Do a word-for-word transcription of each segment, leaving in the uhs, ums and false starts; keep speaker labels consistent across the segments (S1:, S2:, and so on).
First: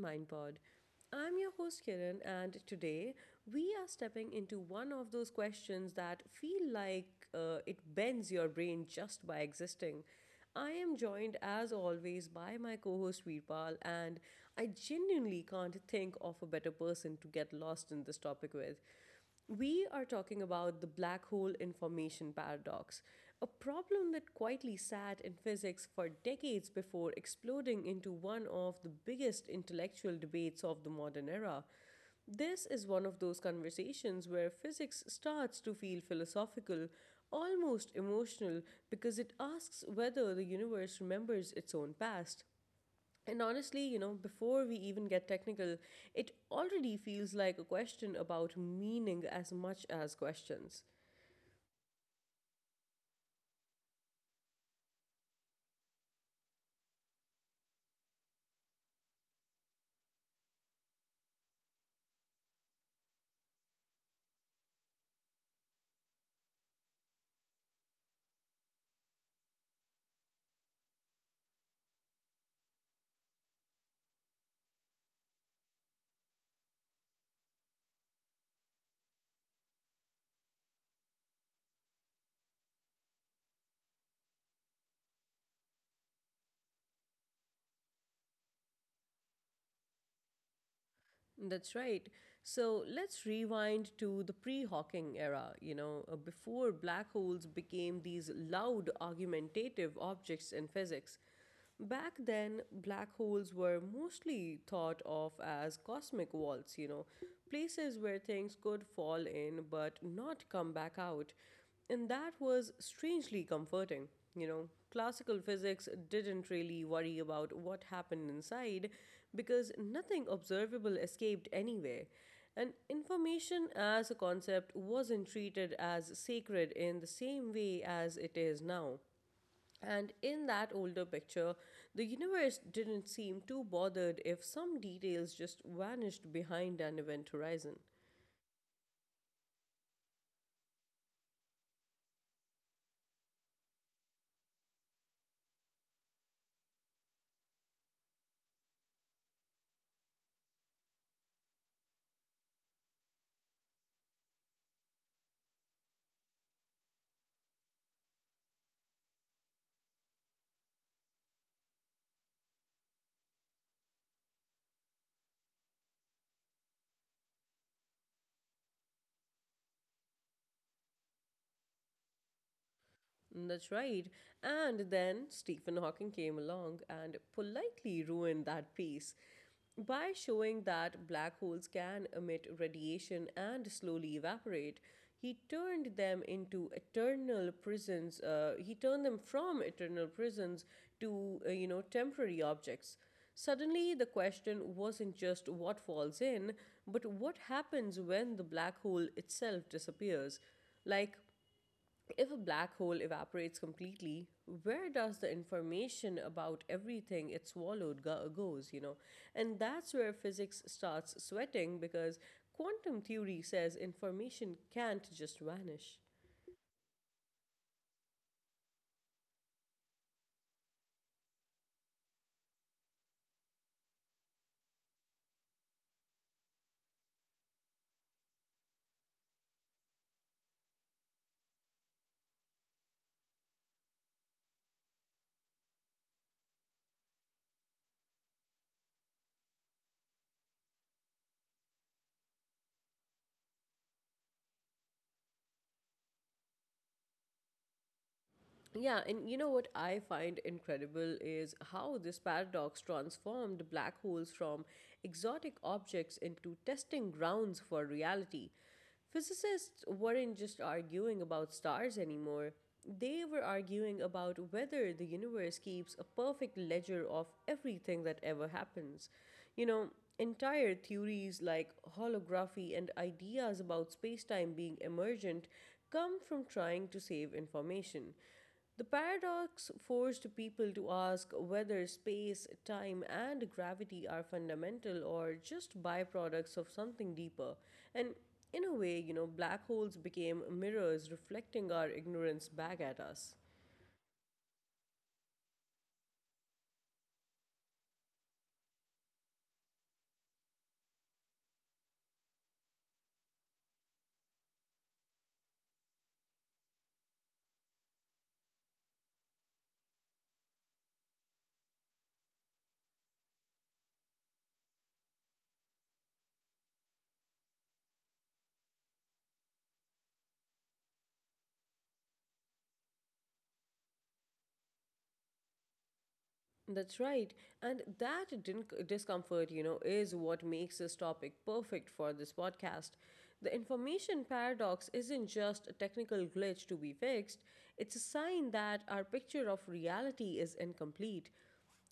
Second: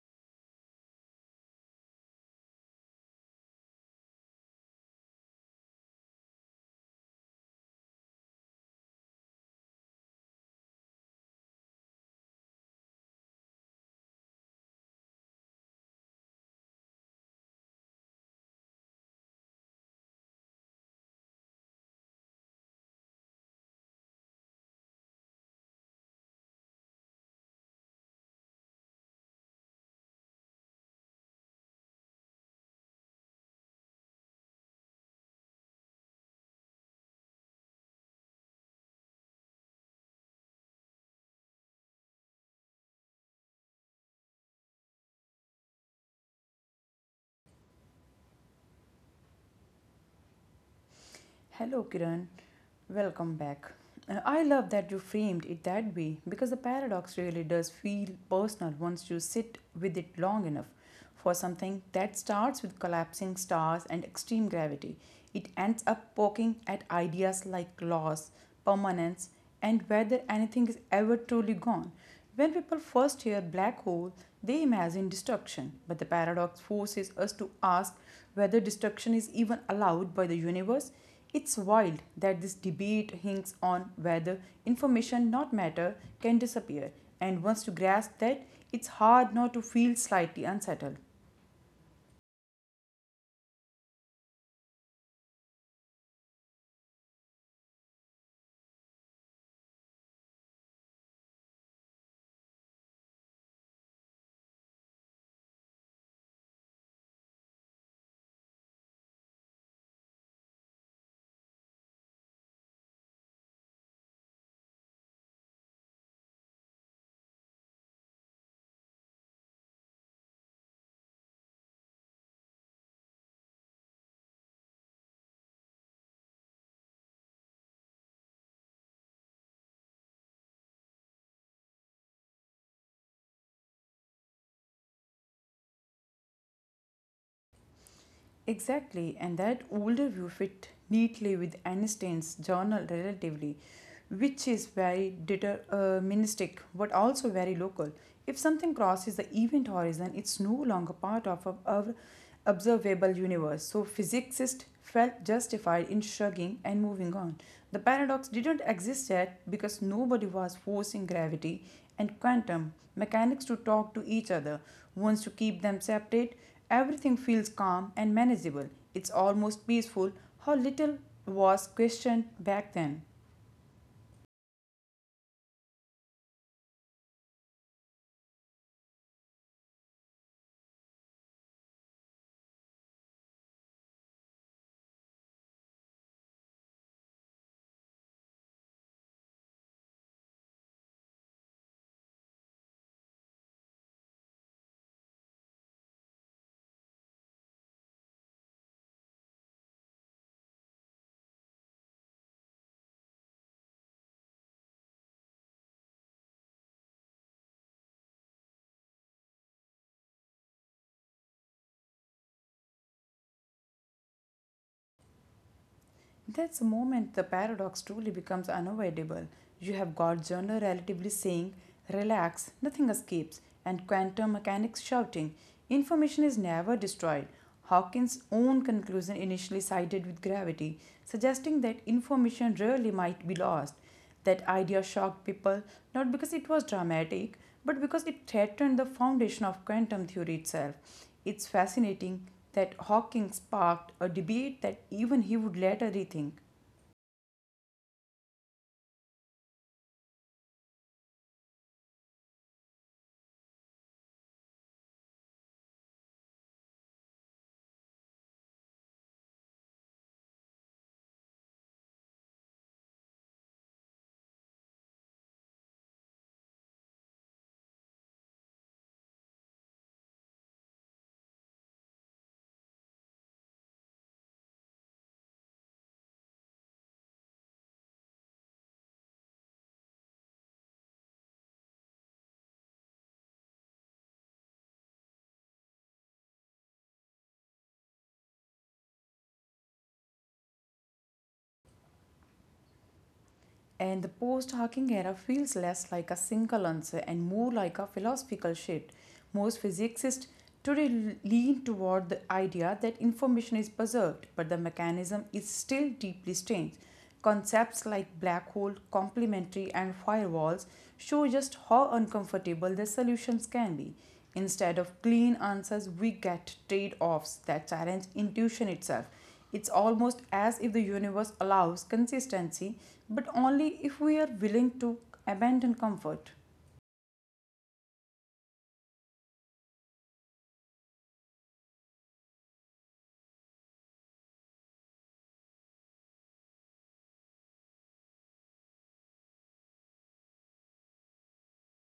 S1: Mind Pod. I'm your host Kiran, and today we are stepping into one of those questions that feel like uh, it bends your brain just by existing. I am joined, as always, by my co host Veerpal, and I genuinely can't think of a better person to get lost in this topic with. We are talking about the black hole information paradox, a problem that quietly sat in physics for decades before exploding into one of the biggest intellectual debates of the modern era. This is one of those conversations where physics starts to feel philosophical, almost emotional, because it asks whether the universe remembers its own past. And honestly, you know, before we even get technical, it already feels like a question about meaning as much as questions.
S2: Hello, Kiran. Welcome back. Uh, I love that you framed it that way because the paradox really does feel personal once you sit with it long enough. For something that starts with collapsing stars and extreme gravity, it ends up poking at ideas like loss, permanence, and whether anything is ever truly gone. When people first hear black hole, they imagine destruction, but the paradox forces us to ask whether destruction is even allowed by the universe. It's wild that this debate hinges on whether information, not matter, can disappear, and once you grasp that, it's hard not to feel slightly unsettled.
S1: That's right. So let's rewind to the pre Hawking era, you know, uh, before black holes became these loud, argumentative objects in physics. Back then, black holes were mostly thought of as cosmic vaults, you know, places where things could fall in but not come back out. And that was strangely comforting, you know. Classical physics didn't really worry about what happened inside because nothing observable escaped anyway. And information as a concept wasn't treated as sacred in the same way as it is now. And in that older picture, the universe didn't seem too bothered if some details just vanished behind an event horizon.
S2: Exactly, and that older view fit neatly with Einstein's journal Relativity, which is very deterministic but also very local. If something crosses the event horizon, it's no longer part of our our observable universe. So physicists felt justified in shrugging and moving on. The paradox didn't exist yet because nobody was forcing gravity and quantum mechanics to talk to each other. Once you keep them separate, everything feels calm and manageable. It's almost peaceful how little was questioned back then.
S1: That's right. And then Stephen Hawking came along and politely ruined that piece by showing that black holes can emit radiation and slowly evaporate. He turned them into eternal prisons. Uh, he turned them from eternal prisons to uh, you know temporary objects. Suddenly, the question wasn't just what falls in, but what happens when the black hole itself disappears. Like, if a black hole evaporates completely, where does the information about everything it swallowed go- goes, you know? And that's where physics starts sweating because quantum theory says information can't just vanish.
S2: That's the moment the paradox truly becomes unavoidable. You have got genre relatively saying, relax, nothing escapes, and quantum mechanics shouting, information is never destroyed. Hawkins' own conclusion initially sided with gravity, suggesting that information rarely might be lost. That idea shocked people not because it was dramatic, but because it threatened the foundation of quantum theory itself. It's fascinating that Hawking sparked a debate that even he would later rethink.
S1: Yeah, and you know what I find incredible is how this paradox transformed black holes from exotic objects into testing grounds for reality. Physicists weren't just arguing about stars anymore, they were arguing about whether the universe keeps a perfect ledger of everything that ever happens. You know, entire theories like holography and ideas about space time being emergent come from trying to save information. The paradox forced people to ask whether space, time, and gravity are fundamental or just byproducts of something deeper. And in a way, you know, black holes became mirrors reflecting our ignorance back at us.
S2: And the post hawking era feels less like a single answer and more like a philosophical shift. Most physicists today lean toward the idea that information is preserved, but the mechanism is still deeply strange. Concepts like black hole, complementary, and firewalls show just how uncomfortable the solutions can be. Instead of clean answers, we get trade offs that challenge intuition itself. It's almost as if the universe allows consistency, but only if we are willing to abandon comfort.
S1: That's right. And that din- discomfort, you know, is what makes this topic perfect for this podcast. The information paradox isn't just a technical glitch to be fixed, it's a sign that our picture of reality is incomplete.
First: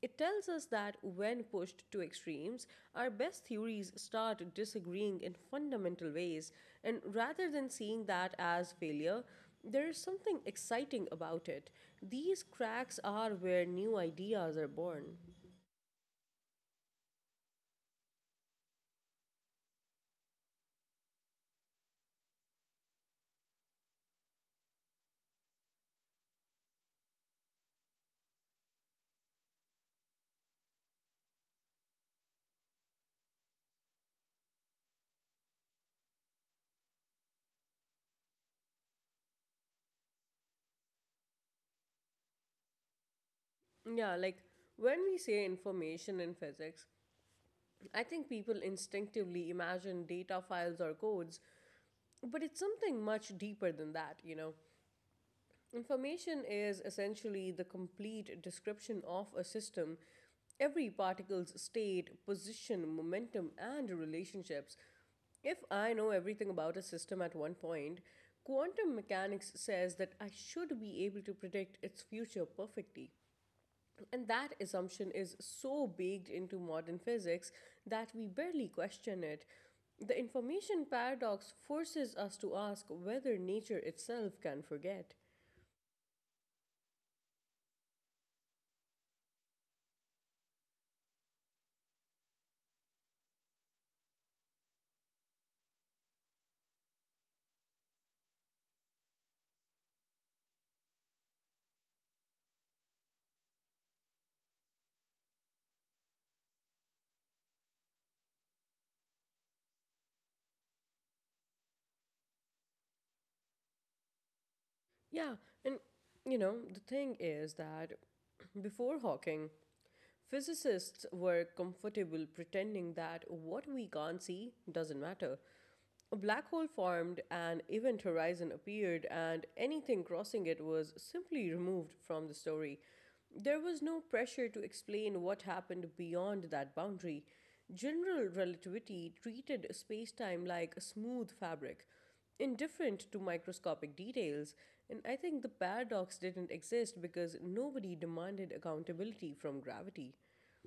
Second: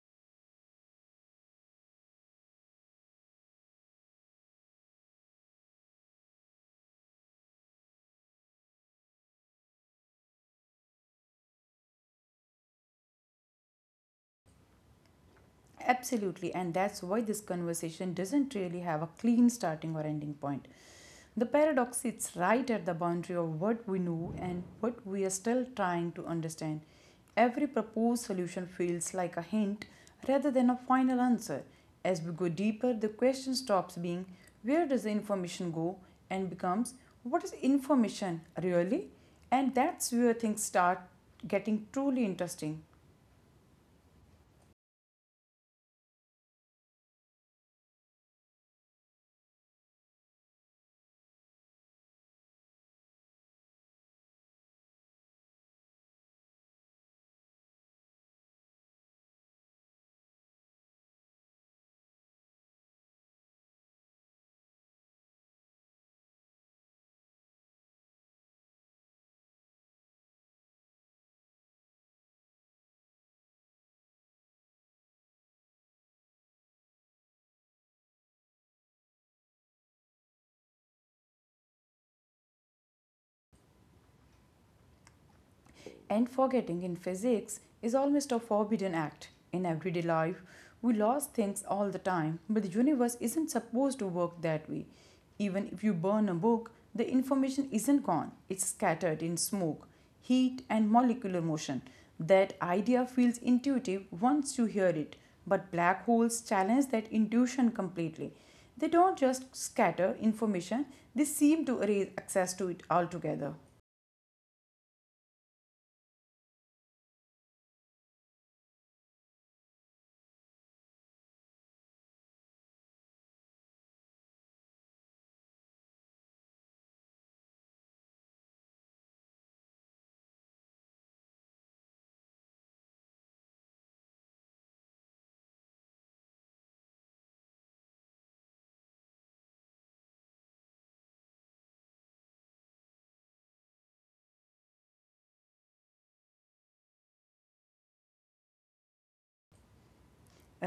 S1: It tells us that when pushed to extremes, our best theories start disagreeing in fundamental ways, and rather than seeing that as failure, there is something exciting about it. These cracks are where new ideas are born.
S2: Absolutely, and that's why this conversation doesn't really have a clean starting or ending point. The paradox sits right at the boundary of what we know and what we are still trying to understand. Every proposed solution feels like a hint rather than a final answer. As we go deeper, the question stops being where does the information go and becomes what is information really? And that's where things start getting truly interesting.
S1: Yeah, like when we say information in physics, I think people instinctively imagine data files or codes, but it's something much deeper than that, you know. Information is essentially the complete description of a system. Every particle's state, position, momentum, and relationships. If I know everything about a system at one point, quantum mechanics says that I should be able to predict its future perfectly. And that assumption is so baked into modern physics that we barely question it. The information paradox forces us to ask whether nature itself can forget.
S2: And forgetting in physics is almost a forbidden act. In everyday life, we lose things all the time, but the universe isn't supposed to work that way. Even if you burn a book, the information isn't gone, it's scattered in smoke, heat, and molecular motion. That idea feels intuitive once you hear it, but black holes challenge that intuition completely. They don't just scatter information, they seem to erase access to it altogether.
S1: Yeah, and you know, the thing is that before Hawking, physicists were comfortable pretending that what we can't see doesn't matter. A black hole formed, an event horizon appeared, and anything crossing it was simply removed from the story. There was no pressure to explain what happened beyond that boundary. General relativity treated space time like a smooth fabric, indifferent to microscopic details, and I think the paradox didn't exist because nobody demanded accountability from gravity.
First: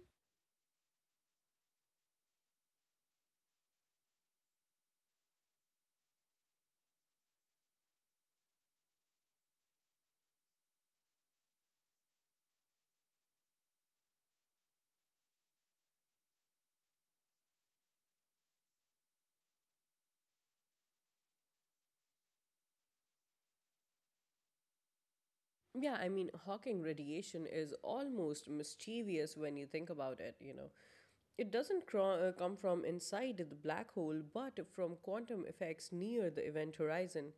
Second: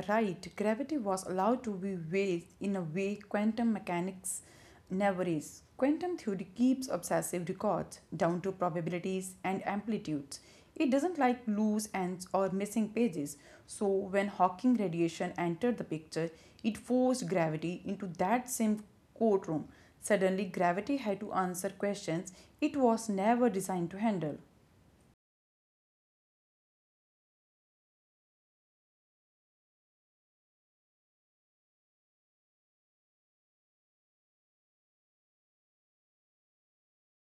S2: Right, gravity was allowed to be ways in a way quantum mechanics never is. Quantum theory keeps obsessive records down to probabilities and amplitudes. It doesn't like loose ends or missing pages. So, when Hawking radiation entered the picture, it forced gravity into that same courtroom. Suddenly, gravity had to answer questions it was never designed to handle.
S1: Yeah, I mean, Hawking radiation is almost mischievous when you think about it, you know. It doesn't cro- uh, come from inside the black hole, but from quantum effects near the event horizon.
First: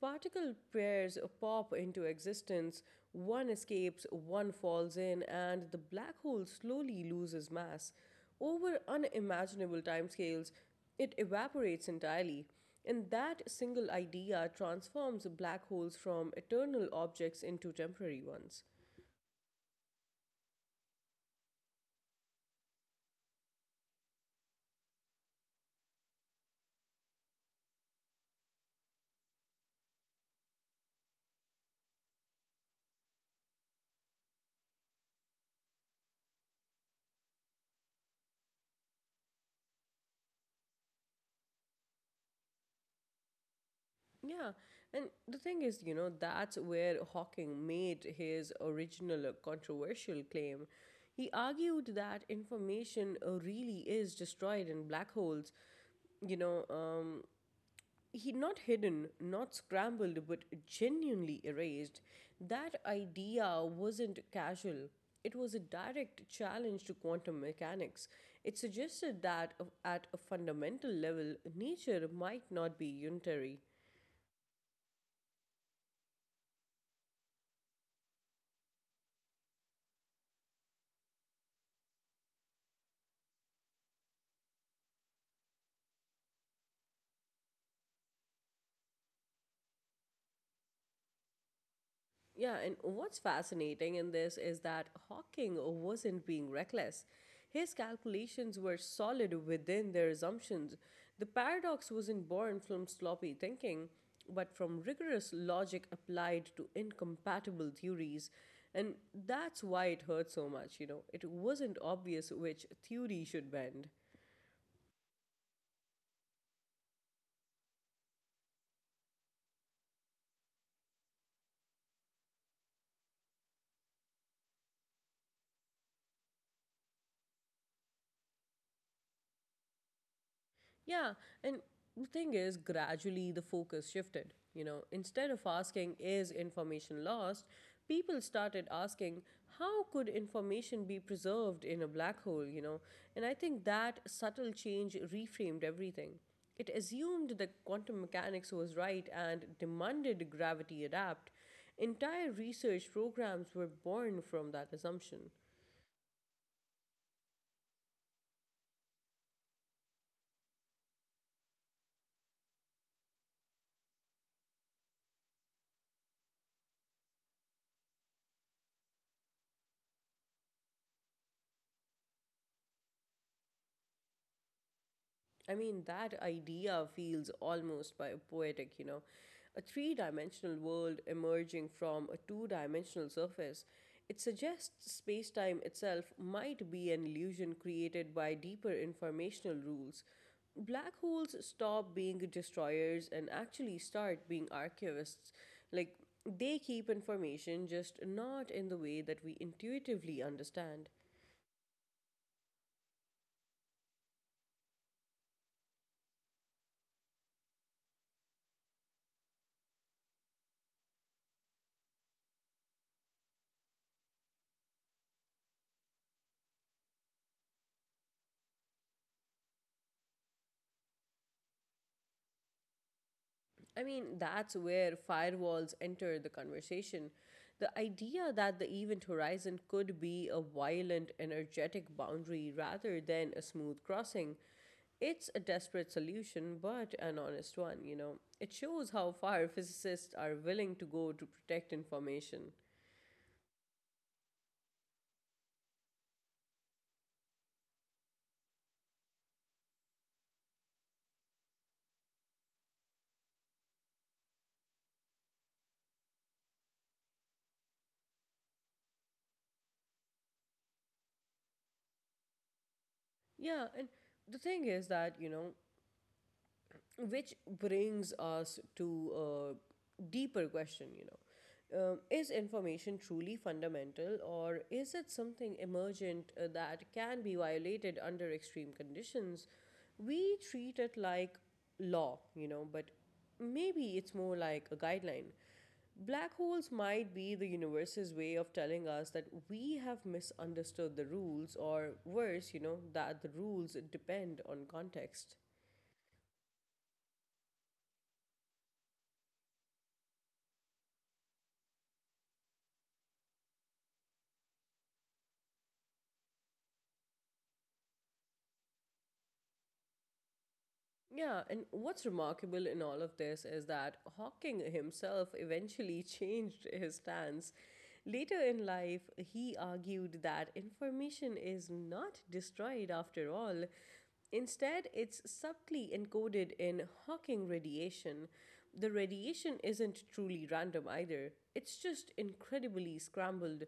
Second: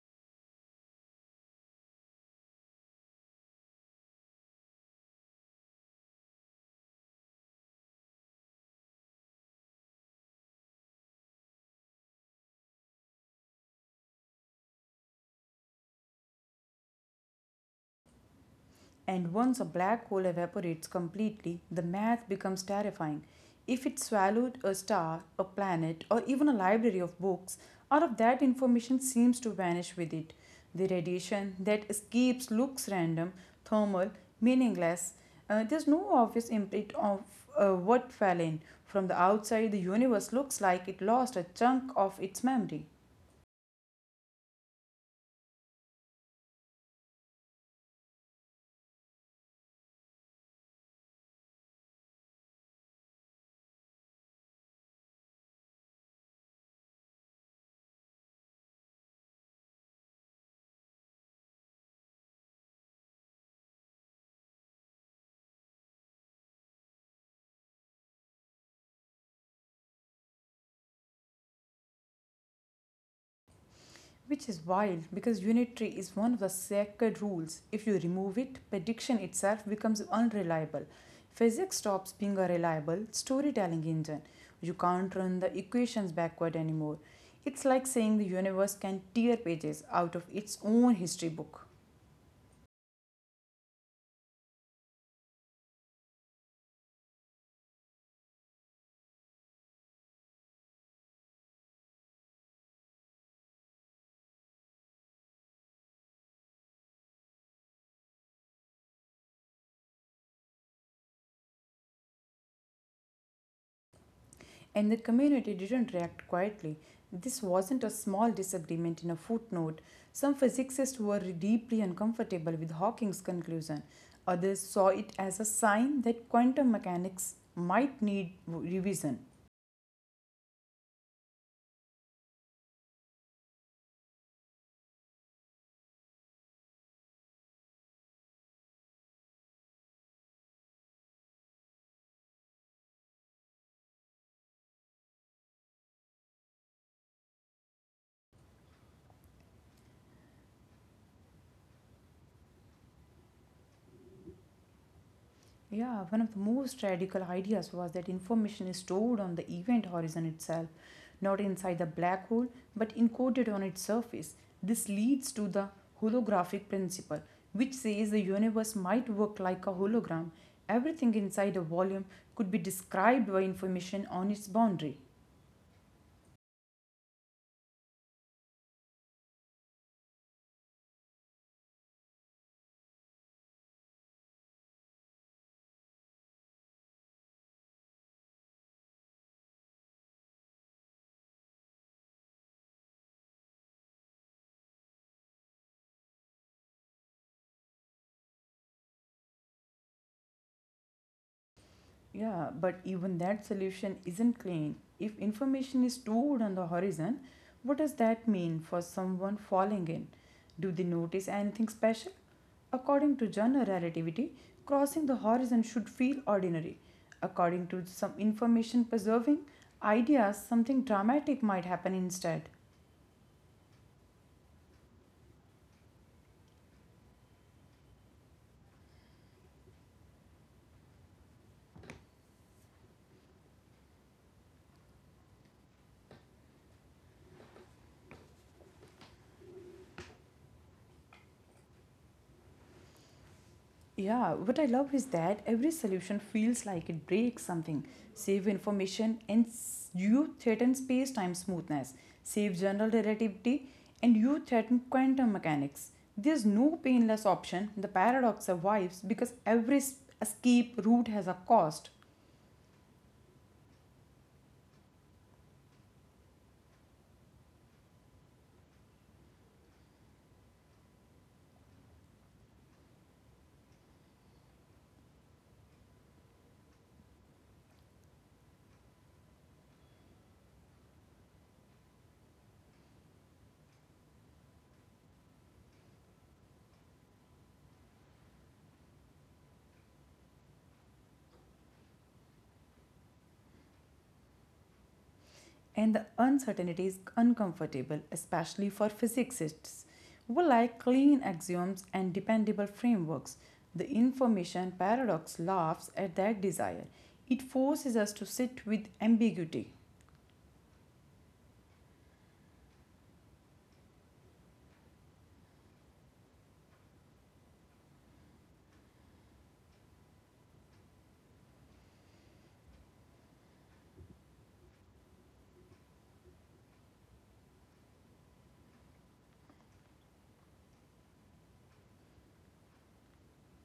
S1: Particle pairs pop into existence, one escapes, one falls in, and the black hole slowly loses mass. Over unimaginable timescales, it evaporates entirely. And that single idea transforms black holes from eternal objects into temporary ones.
S2: And once a black hole evaporates completely, the math becomes terrifying. If it swallowed a star, a planet, or even a library of books, all of that information seems to vanish with it. The radiation that escapes looks random, thermal, meaningless. Uh, there's no obvious imprint of uh, what fell in. From the outside, the universe looks like it lost a chunk of its memory.
S1: Yeah, and the thing is, you know, that's where Hawking made his original controversial claim. He argued that information uh, really is destroyed in black holes. You know, um, he not hidden, not scrambled, but genuinely erased. That idea wasn't casual. It was a direct challenge to quantum mechanics. It suggested that uh, at a fundamental level, nature might not be unitary.
S2: Which is wild because unitary is one of the sacred rules. If you remove it, prediction itself becomes unreliable. Physics stops being a reliable storytelling engine. You can't run the equations backward anymore. It's like saying the universe can tear pages out of its own history book.
S1: Yeah, and what's fascinating in this is that Hawking wasn't being reckless. His calculations were solid within their assumptions. The paradox wasn't born from sloppy thinking, but from rigorous logic applied to incompatible theories. And that's why it hurt so much, you know. It wasn't obvious which theory should bend.
S2: And the community didn't react quietly. This wasn't a small disagreement in a footnote. Some physicists were deeply uncomfortable with Hawking's conclusion. Others saw it as a sign that quantum mechanics might need revision.
S1: Yeah, and the thing is, gradually the focus shifted. You know, instead of asking, is information lost? People started asking, how could information be preserved in a black hole? You know, and I think that subtle change reframed everything. It assumed that quantum mechanics was right and demanded gravity adapt. Entire research programs were born from that assumption.
S2: Yeah, one of the most radical ideas was that information is stored on the event horizon itself, not inside the black hole, but encoded on its surface. This leads to the holographic principle, which says the universe might work like a hologram. Everything inside a volume could be described by information on its boundary.
S1: I mean, that idea feels almost biopoetic, you know. A three dimensional world emerging from a two dimensional surface. It suggests space time itself might be an illusion created by deeper informational rules. Black holes stop being destroyers and actually start being archivists. Like, they keep information, just not in the way that we intuitively understand.
S2: Yeah, but even that solution isn't clean. If information is stored on the horizon, what does that mean for someone falling in? Do they notice anything special? According to general relativity, crossing the horizon should feel ordinary. According to some information preserving ideas, something dramatic might happen instead.
S1: I mean, that's where firewalls enter the conversation. The idea that the event horizon could be a violent, energetic boundary rather than a smooth crossing. It's a desperate solution, but an honest one, you know. It shows how far physicists are willing to go to protect information.
S2: Yeah, what I love is that every solution feels like it breaks something. Save information and s- you threaten space time smoothness. Save general relativity and you threaten quantum mechanics. There's no painless option. The paradox survives because every s- escape route has a cost.
S1: Yeah, and the thing is that, you know, which brings us to a deeper question, you know um, is information truly fundamental or is it something emergent, uh, that can be violated under extreme conditions? We treat it like law, you know, but maybe it's more like a guideline. Black holes might be the universe's way of telling us that we have misunderstood the rules, or worse, you know, that the rules depend on context.
S2: And the uncertainty is uncomfortable, especially for physicists who like clean axioms and dependable frameworks. The information paradox laughs at that desire. It forces us to sit with ambiguity.
S1: Yeah, and what's remarkable in all of this is that Hawking himself eventually changed his stance. Later in life, he argued that information is not destroyed after all. Instead, it's subtly encoded in Hawking radiation. The radiation isn't truly random either, it's just incredibly scrambled.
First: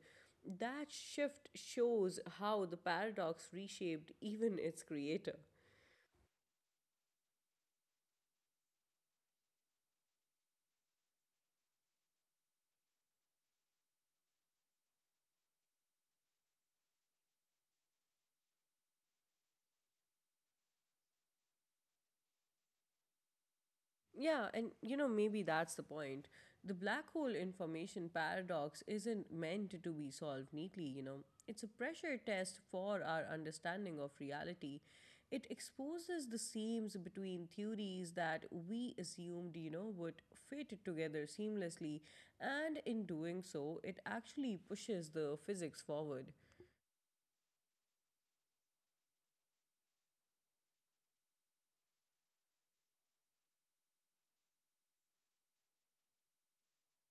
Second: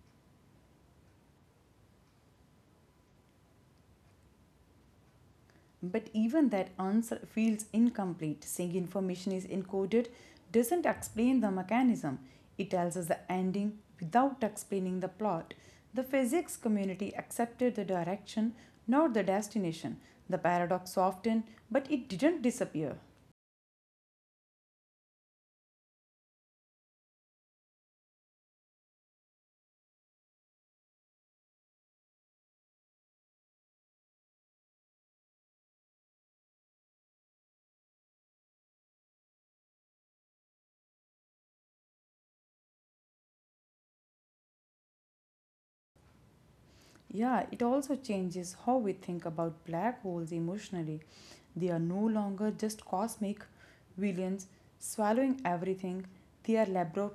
S1: That shift shows how the paradox reshaped even its creator.
S2: But even that answer feels incomplete, saying information is encoded doesn't explain the mechanism. It tells us the ending without explaining the plot. The physics community accepted the direction, not the destination. The paradox softened, but it didn't disappear.
S1: Yeah, and you know, maybe that's the point. The black hole information paradox isn't meant to be solved neatly, you know. It's a pressure test for our understanding of reality. It exposes the seams between theories that we assumed, you know, would fit together seamlessly, and in doing so, it actually pushes the physics forward.
S2: Yeah, it also changes how we think about black holes emotionally. They are no longer just cosmic villains swallowing everything, they are labor-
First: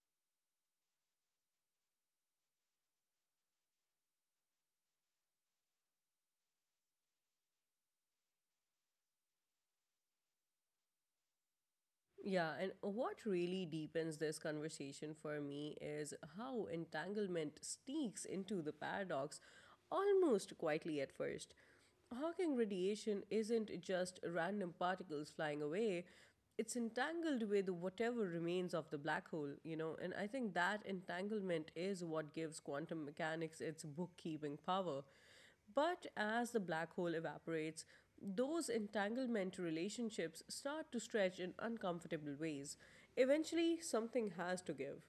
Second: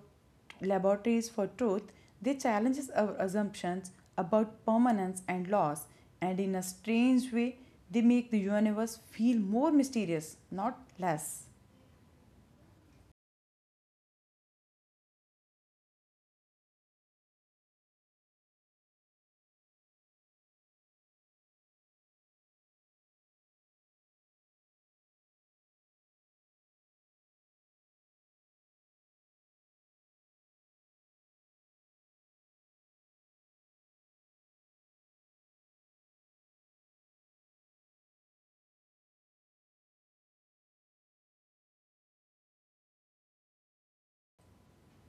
S2: laboratories for truth. They challenge our assumptions about permanence and loss, and in a strange way, they make the universe feel more mysterious, not less.
S1: Yeah, and what really deepens this conversation for me is how entanglement sneaks into the paradox almost quietly at first. Hawking radiation isn't just random particles flying away, it's entangled with whatever remains of the black hole, you know, and I think that entanglement is what gives quantum mechanics its bookkeeping power. But as the black hole evaporates, those entanglement relationships start to stretch in uncomfortable ways. Eventually, something has to give.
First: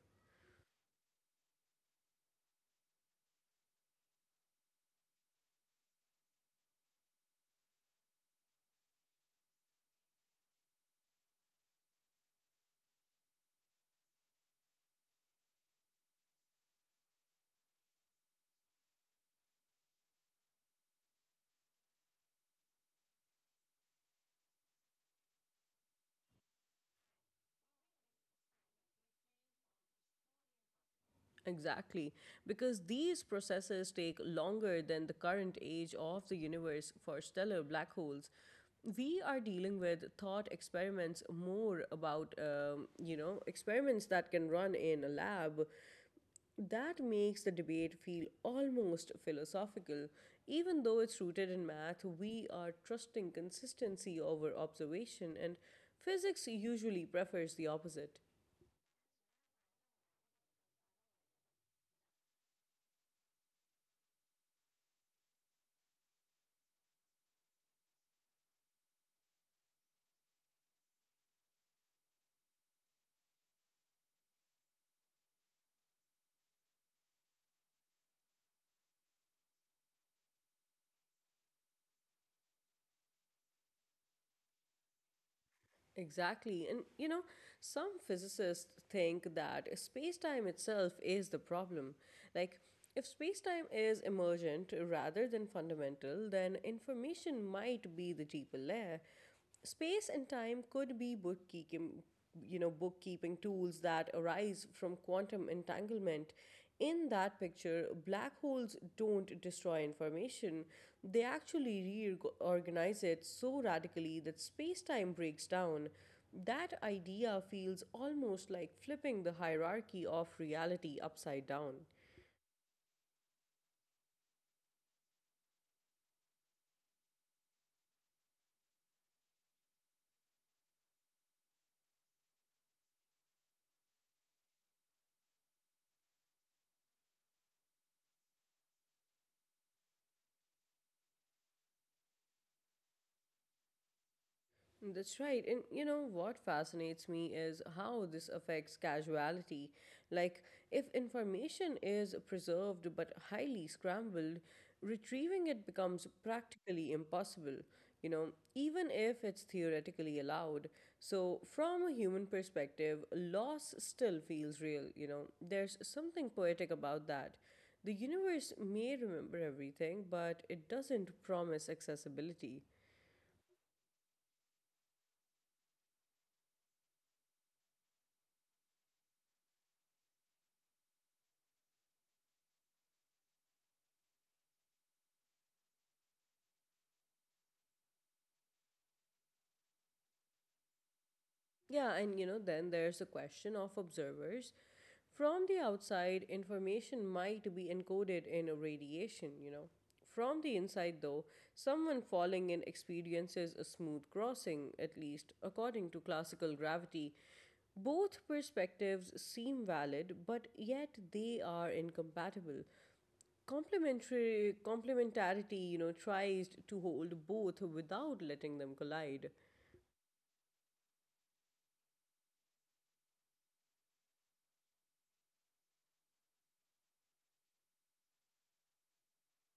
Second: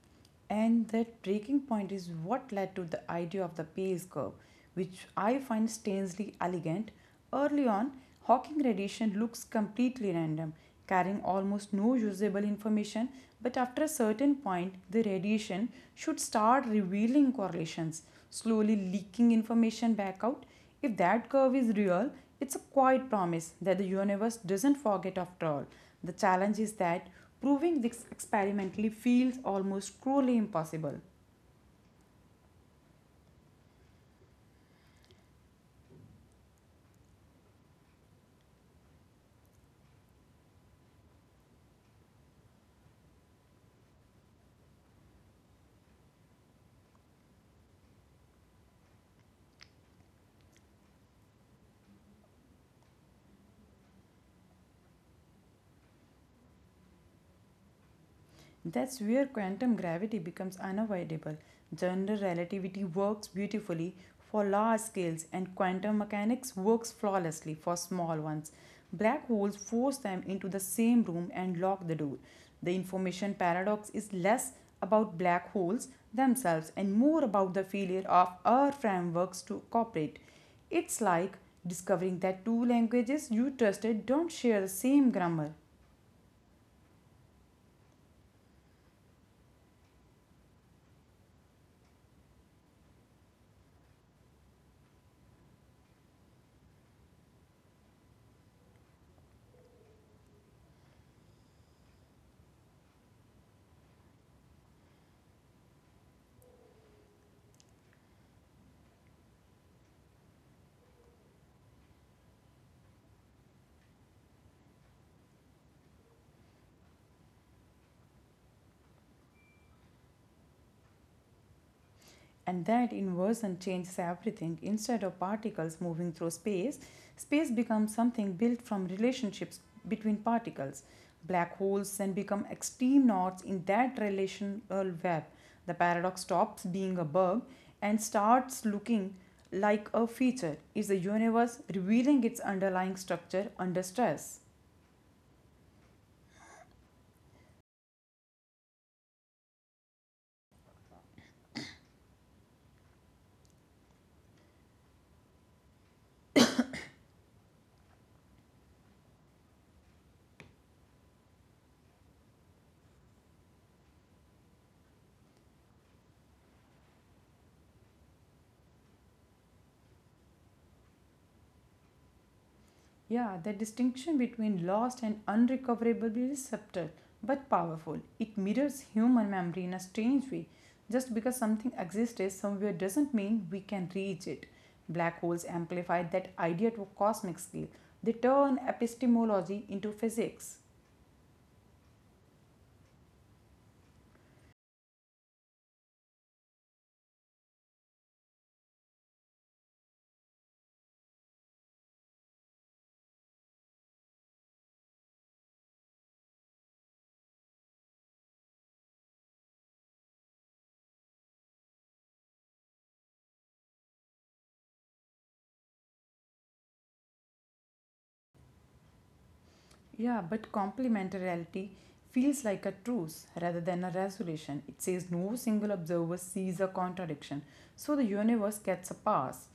S2: And that breaking point is what led to the idea of the Bayes curve, which I find strangely elegant. Early on, Hawking radiation looks completely random, carrying almost no usable information, but after a certain point, the radiation should start revealing correlations, slowly leaking information back out. If that curve is real, it's a quiet promise that the universe doesn't forget after all. The challenge is that proving this experimentally feels almost cruelly impossible.
S1: Exactly, because these processes take longer than the current age of the universe for stellar black holes. We are dealing with thought experiments more about, um, you know, experiments that can run in a lab. That makes the debate feel almost philosophical. Even though it's rooted in math, we are trusting consistency over observation, and physics usually prefers the opposite.
S2: That's where quantum gravity becomes unavoidable. General relativity works beautifully for large scales, and quantum mechanics works flawlessly for small ones. Black holes force them into the same room and lock the door. The information paradox is less about black holes themselves and more about the failure of our frameworks to cooperate. It's like discovering that two languages you trusted don't share the same grammar.
S1: Exactly, and you know, some physicists think that space time itself is the problem. Like, if space time is emergent rather than fundamental, then information might be the deeper layer. Space and time could be bookkeeping, you know bookkeeping tools that arise from quantum entanglement. In that picture, black holes don't destroy information, they actually reorganize it so radically that space-time breaks down. That idea feels almost like flipping the hierarchy of reality upside down.
S2: And that inversion changes everything. Instead of particles moving through space, space becomes something built from relationships between particles. Black holes then become extreme knots in that relational web. The paradox stops being a bug and starts looking like a feature. Is the universe revealing its underlying structure under stress?
S1: That's right. And you know what fascinates me is how this affects casuality. Like, if information is preserved but highly scrambled, retrieving it becomes practically impossible, you know, even if it's theoretically allowed. So, from a human perspective, loss still feels real, you know. There's something poetic about that. The universe may remember everything, but it doesn't promise accessibility.
S2: Yeah, the distinction between lost and unrecoverable is subtle but powerful. It mirrors human memory in a strange way. Just because something exists somewhere doesn't mean we can reach it. Black holes amplify that idea to a cosmic scale. They turn epistemology into physics.
S1: Yeah, and you know, then there's the question of observers. From the outside, information might be encoded in a radiation, you know. From the inside, though, someone falling in experiences a smooth crossing, at least according to classical gravity. Both perspectives seem valid, but yet they are incompatible. Complementary complementarity, you know, tries to hold both without letting them collide.
S2: Yeah, but complementarity feels like a truce rather than a resolution. It says no single observer sees a contradiction, so the universe gets a pass.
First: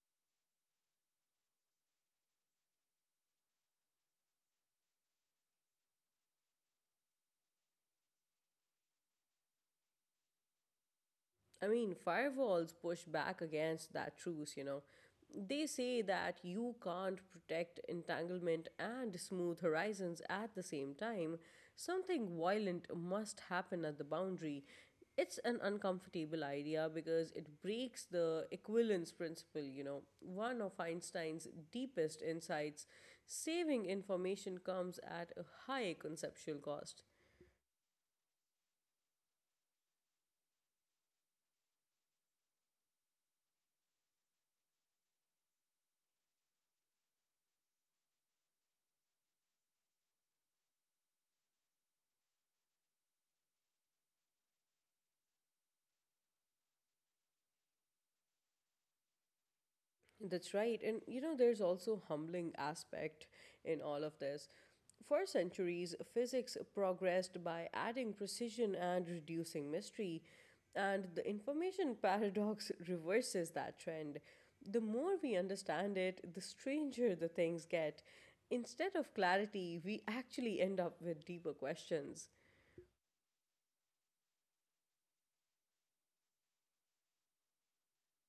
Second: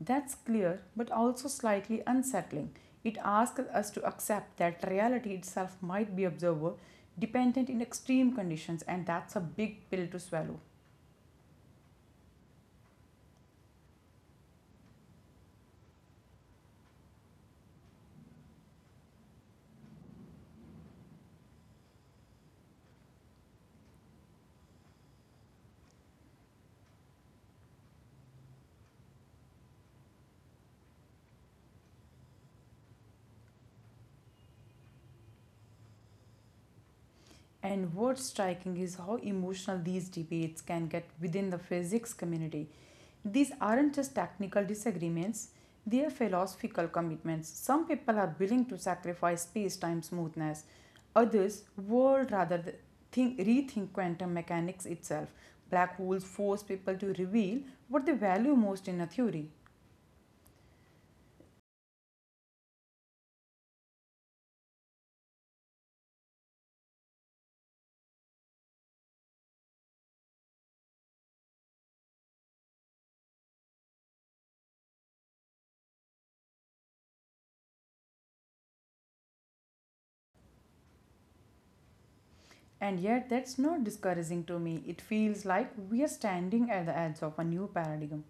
S2: That's clear, but also slightly unsettling. It asks us to accept that reality itself might be observer dependent in extreme conditions, and that's a big pill to swallow.
S1: I mean, firewalls push back against that truce, you know. They say that you can't protect entanglement and smooth horizons at the same time. Something violent must happen at the boundary. It's an uncomfortable idea because it breaks the equivalence principle, you know, one of Einstein's deepest insights. Saving information comes at a high conceptual cost.
S2: And what's striking is how emotional these debates can get within the physics community. These aren't just technical disagreements, they are philosophical commitments. Some people are willing to sacrifice space time smoothness, others would rather think, rethink quantum mechanics itself. Black holes force people to reveal what they value most in a theory.
S1: That's right. And you know, there's also humbling aspect in all of this. For centuries, physics progressed by adding precision and reducing mystery, and the information paradox reverses that trend. The more we understand it, the stranger the things get. Instead of clarity, we actually end up with deeper questions.
S2: And yet, that's not discouraging to me. It feels like we are standing at the edge of a new paradigm.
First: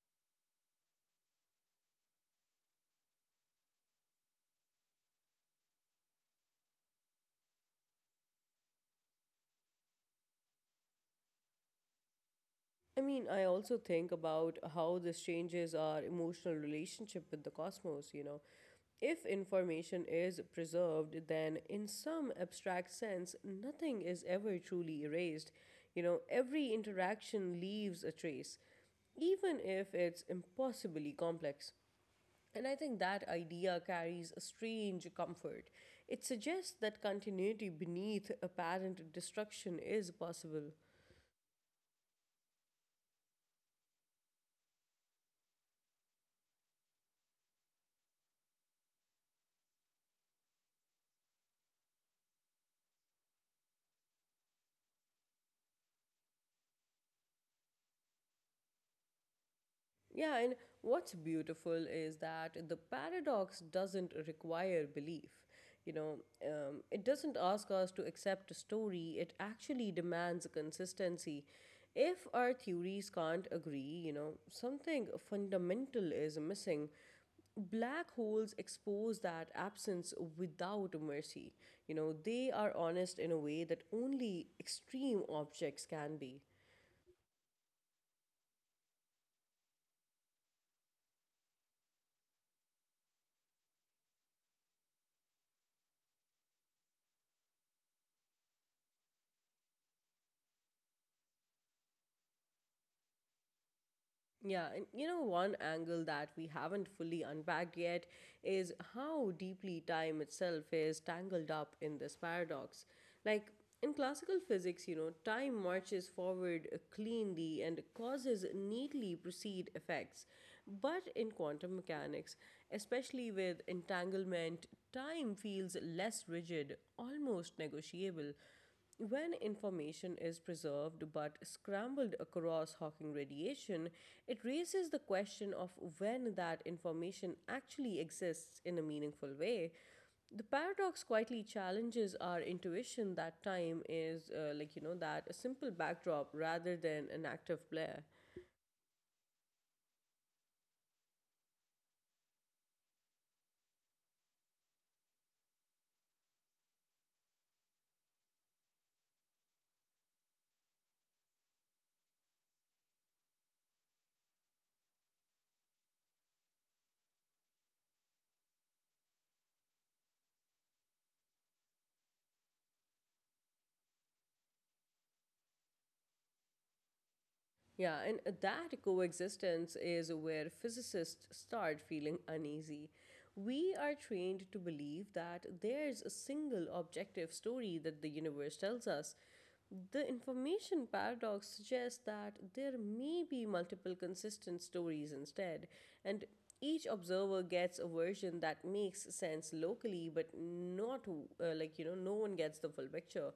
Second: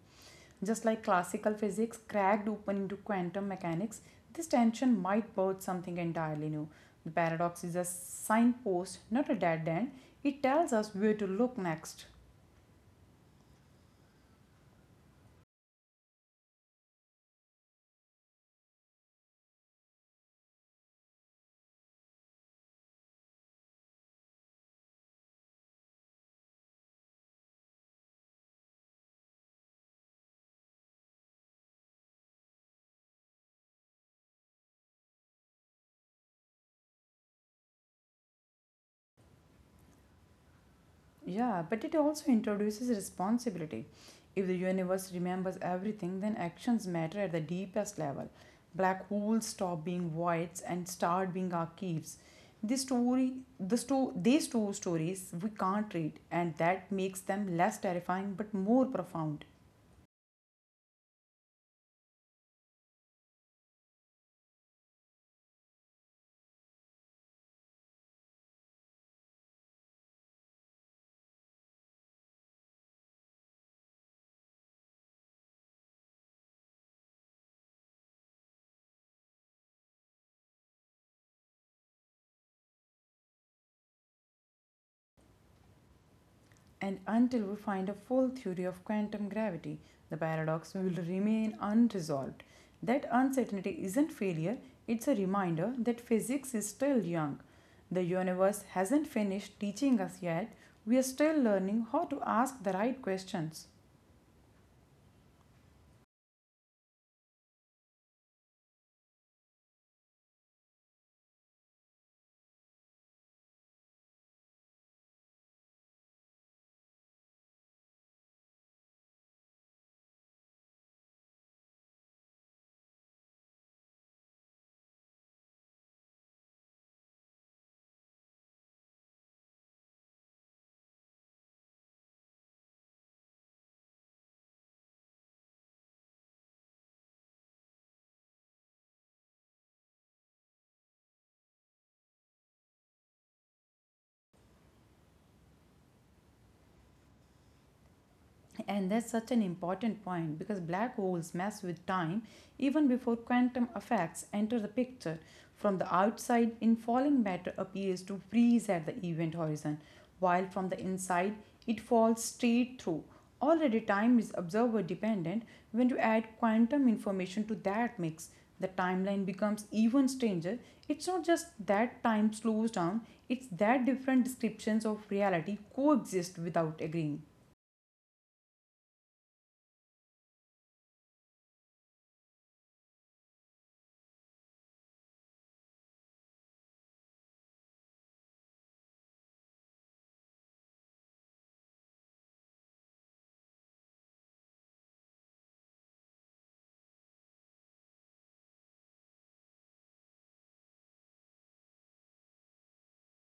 S2: Just like classical physics cracked open into quantum mechanics, this tension might birth something entirely new. The paradox is a signpost, not a dead end. It tells us where to look next.
S1: I mean, I also think about how this changes our emotional relationship with the cosmos, you know. If information is preserved, then in some abstract sense, nothing is ever truly erased. You know, every interaction leaves a trace, even if it's impossibly complex. And I think that idea carries a strange comfort. It suggests that continuity beneath apparent destruction is possible.
S2: Yeah, but it also introduces responsibility. If the universe remembers everything, then actions matter at the deepest level. Black holes stop being voids and start being archives. This story, the sto- these two stories we can't read, and that makes them less terrifying but more profound.
S1: Yeah, and what's beautiful is that the paradox doesn't require belief. You know, um, it doesn't ask us to accept a story, it actually demands consistency. If our theories can't agree, you know, something fundamental is missing. Black holes expose that absence without mercy. You know, they are honest in a way that only extreme objects can be.
S2: And until we find a full theory of quantum gravity, the paradox will remain unresolved. That uncertainty isn't failure, it's a reminder that physics is still young. The universe hasn't finished teaching us yet. We are still learning how to ask the right questions.
S1: Yeah, and you know, one angle that we haven't fully unpacked yet is how deeply time itself is tangled up in this paradox. Like in classical physics, you know, time marches forward uh, cleanly and causes neatly precede effects. But in quantum mechanics, especially with entanglement, time feels less rigid, almost negotiable. When information is preserved but scrambled across Hawking radiation, it raises the question of when that information actually exists in a meaningful way. The paradox quietly challenges our intuition that time is, uh, like, you know, that a simple backdrop rather than an active player.
S2: And that's such an important point because black holes mess with time even before quantum effects enter the picture. From the outside, infalling matter appears to freeze at the event horizon, while from the inside, it falls straight through. Already, time is observer dependent. When you add quantum information to that mix, the timeline becomes even stranger. It's not just that time slows down, it's that different descriptions of reality coexist without agreeing.
S1: Yeah, and that coexistence is where physicists start feeling uneasy. We are trained to believe that there's a single objective story that the universe tells us. The information paradox suggests that there may be multiple consistent stories instead, and each observer gets a version that makes sense locally, but not uh, like you know, no one gets the full picture.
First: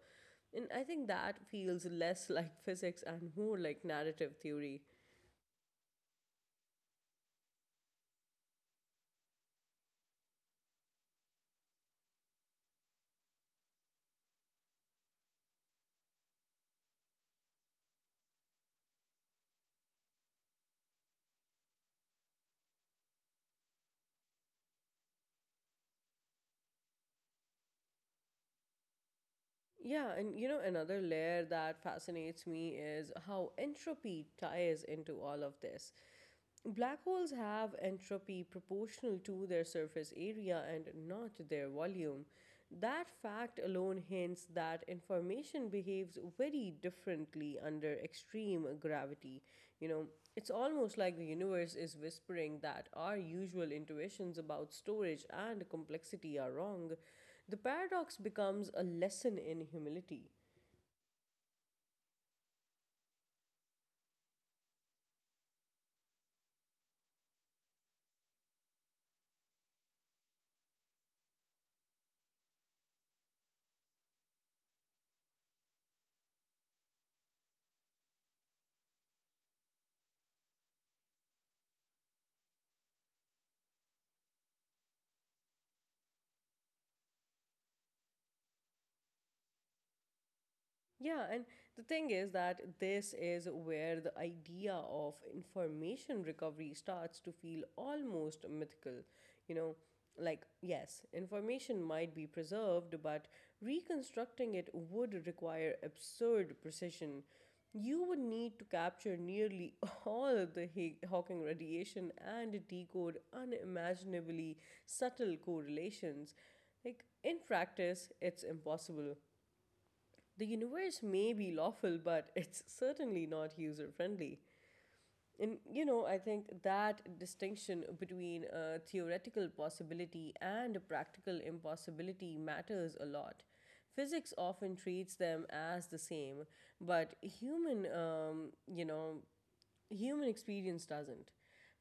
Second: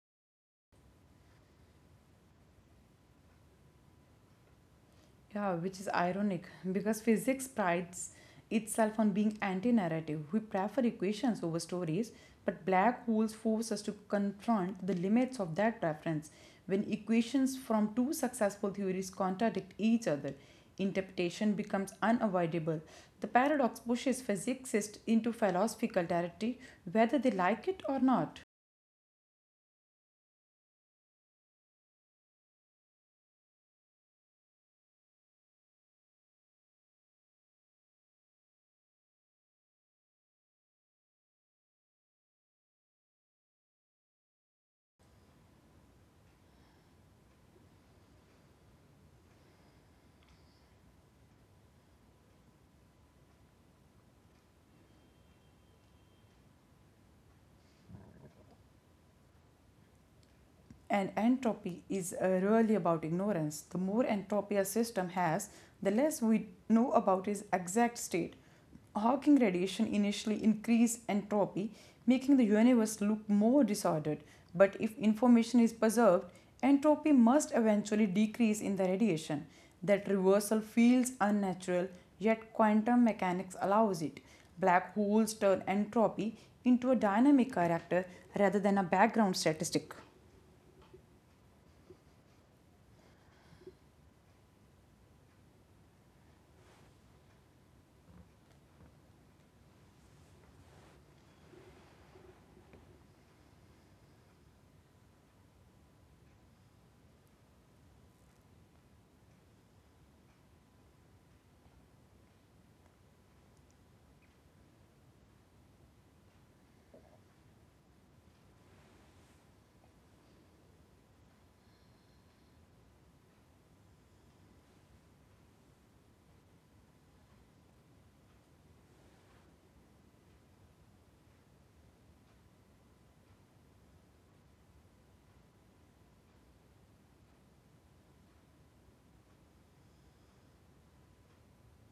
S1: And I think that feels less like physics and more like narrative theory.
S2: Yeah, which is ironic because physics prides itself on being anti narrative. We prefer equations over stories, but black holes force us to confront the limits of that preference. When equations from two successful theories contradict each other, interpretation becomes unavoidable. The paradox pushes physicists into philosophical territory whether they like it or not.
S1: Yeah, and you know, another layer that fascinates me is how entropy ties into all of this. Black holes have entropy proportional to their surface area and not their volume. That fact alone hints that information behaves very differently under extreme gravity. You know, it's almost like the universe is whispering that our usual intuitions about storage and complexity are wrong. The paradox becomes a lesson in humility.
S2: And entropy is uh, really about ignorance. The more entropy a system has, the less we know about its exact state. Hawking radiation initially increased entropy, making the universe look more disordered. But if information is preserved, entropy must eventually decrease in the radiation. That reversal feels unnatural, yet quantum mechanics allows it. Black holes turn entropy into a dynamic character rather than a background statistic.
S1: Yeah, and the thing is that this is where the idea of information recovery starts to feel almost mythical. You know, like, yes, information might be preserved, but reconstructing it would require absurd precision. You would need to capture nearly all the Ha- Hawking radiation and decode unimaginably subtle correlations. Like, in practice, it's impossible. The universe may be lawful, but it's certainly not user friendly. And you know, I think that distinction between a theoretical possibility and a practical impossibility matters a lot. Physics often treats them as the same, but human, um, you know, human experience doesn't.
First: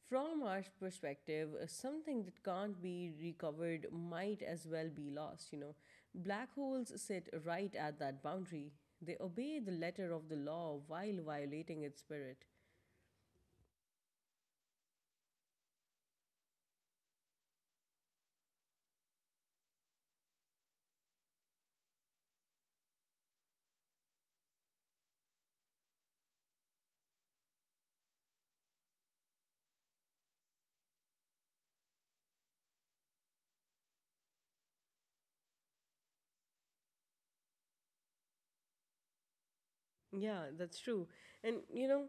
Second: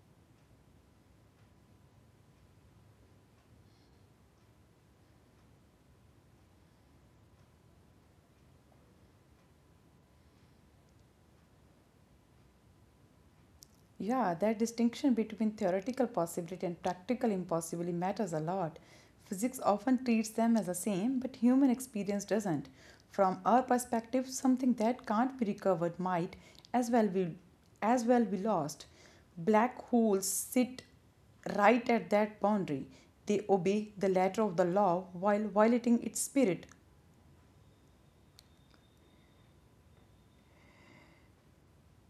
S1: From our perspective, uh, something that can't be recovered might as well be lost, you know. Black holes sit right at that boundary. They obey the letter of the law while violating its spirit.
S2: Yeah, that distinction between theoretical possibility and practical impossibility matters a lot. Physics often treats them as the same, but human experience doesn't. From our perspective, something that can't be recovered might as well be as well be lost. Black holes sit right at that boundary. They obey the letter of the law while violating its spirit.
S1: Yeah, that's true. And you know,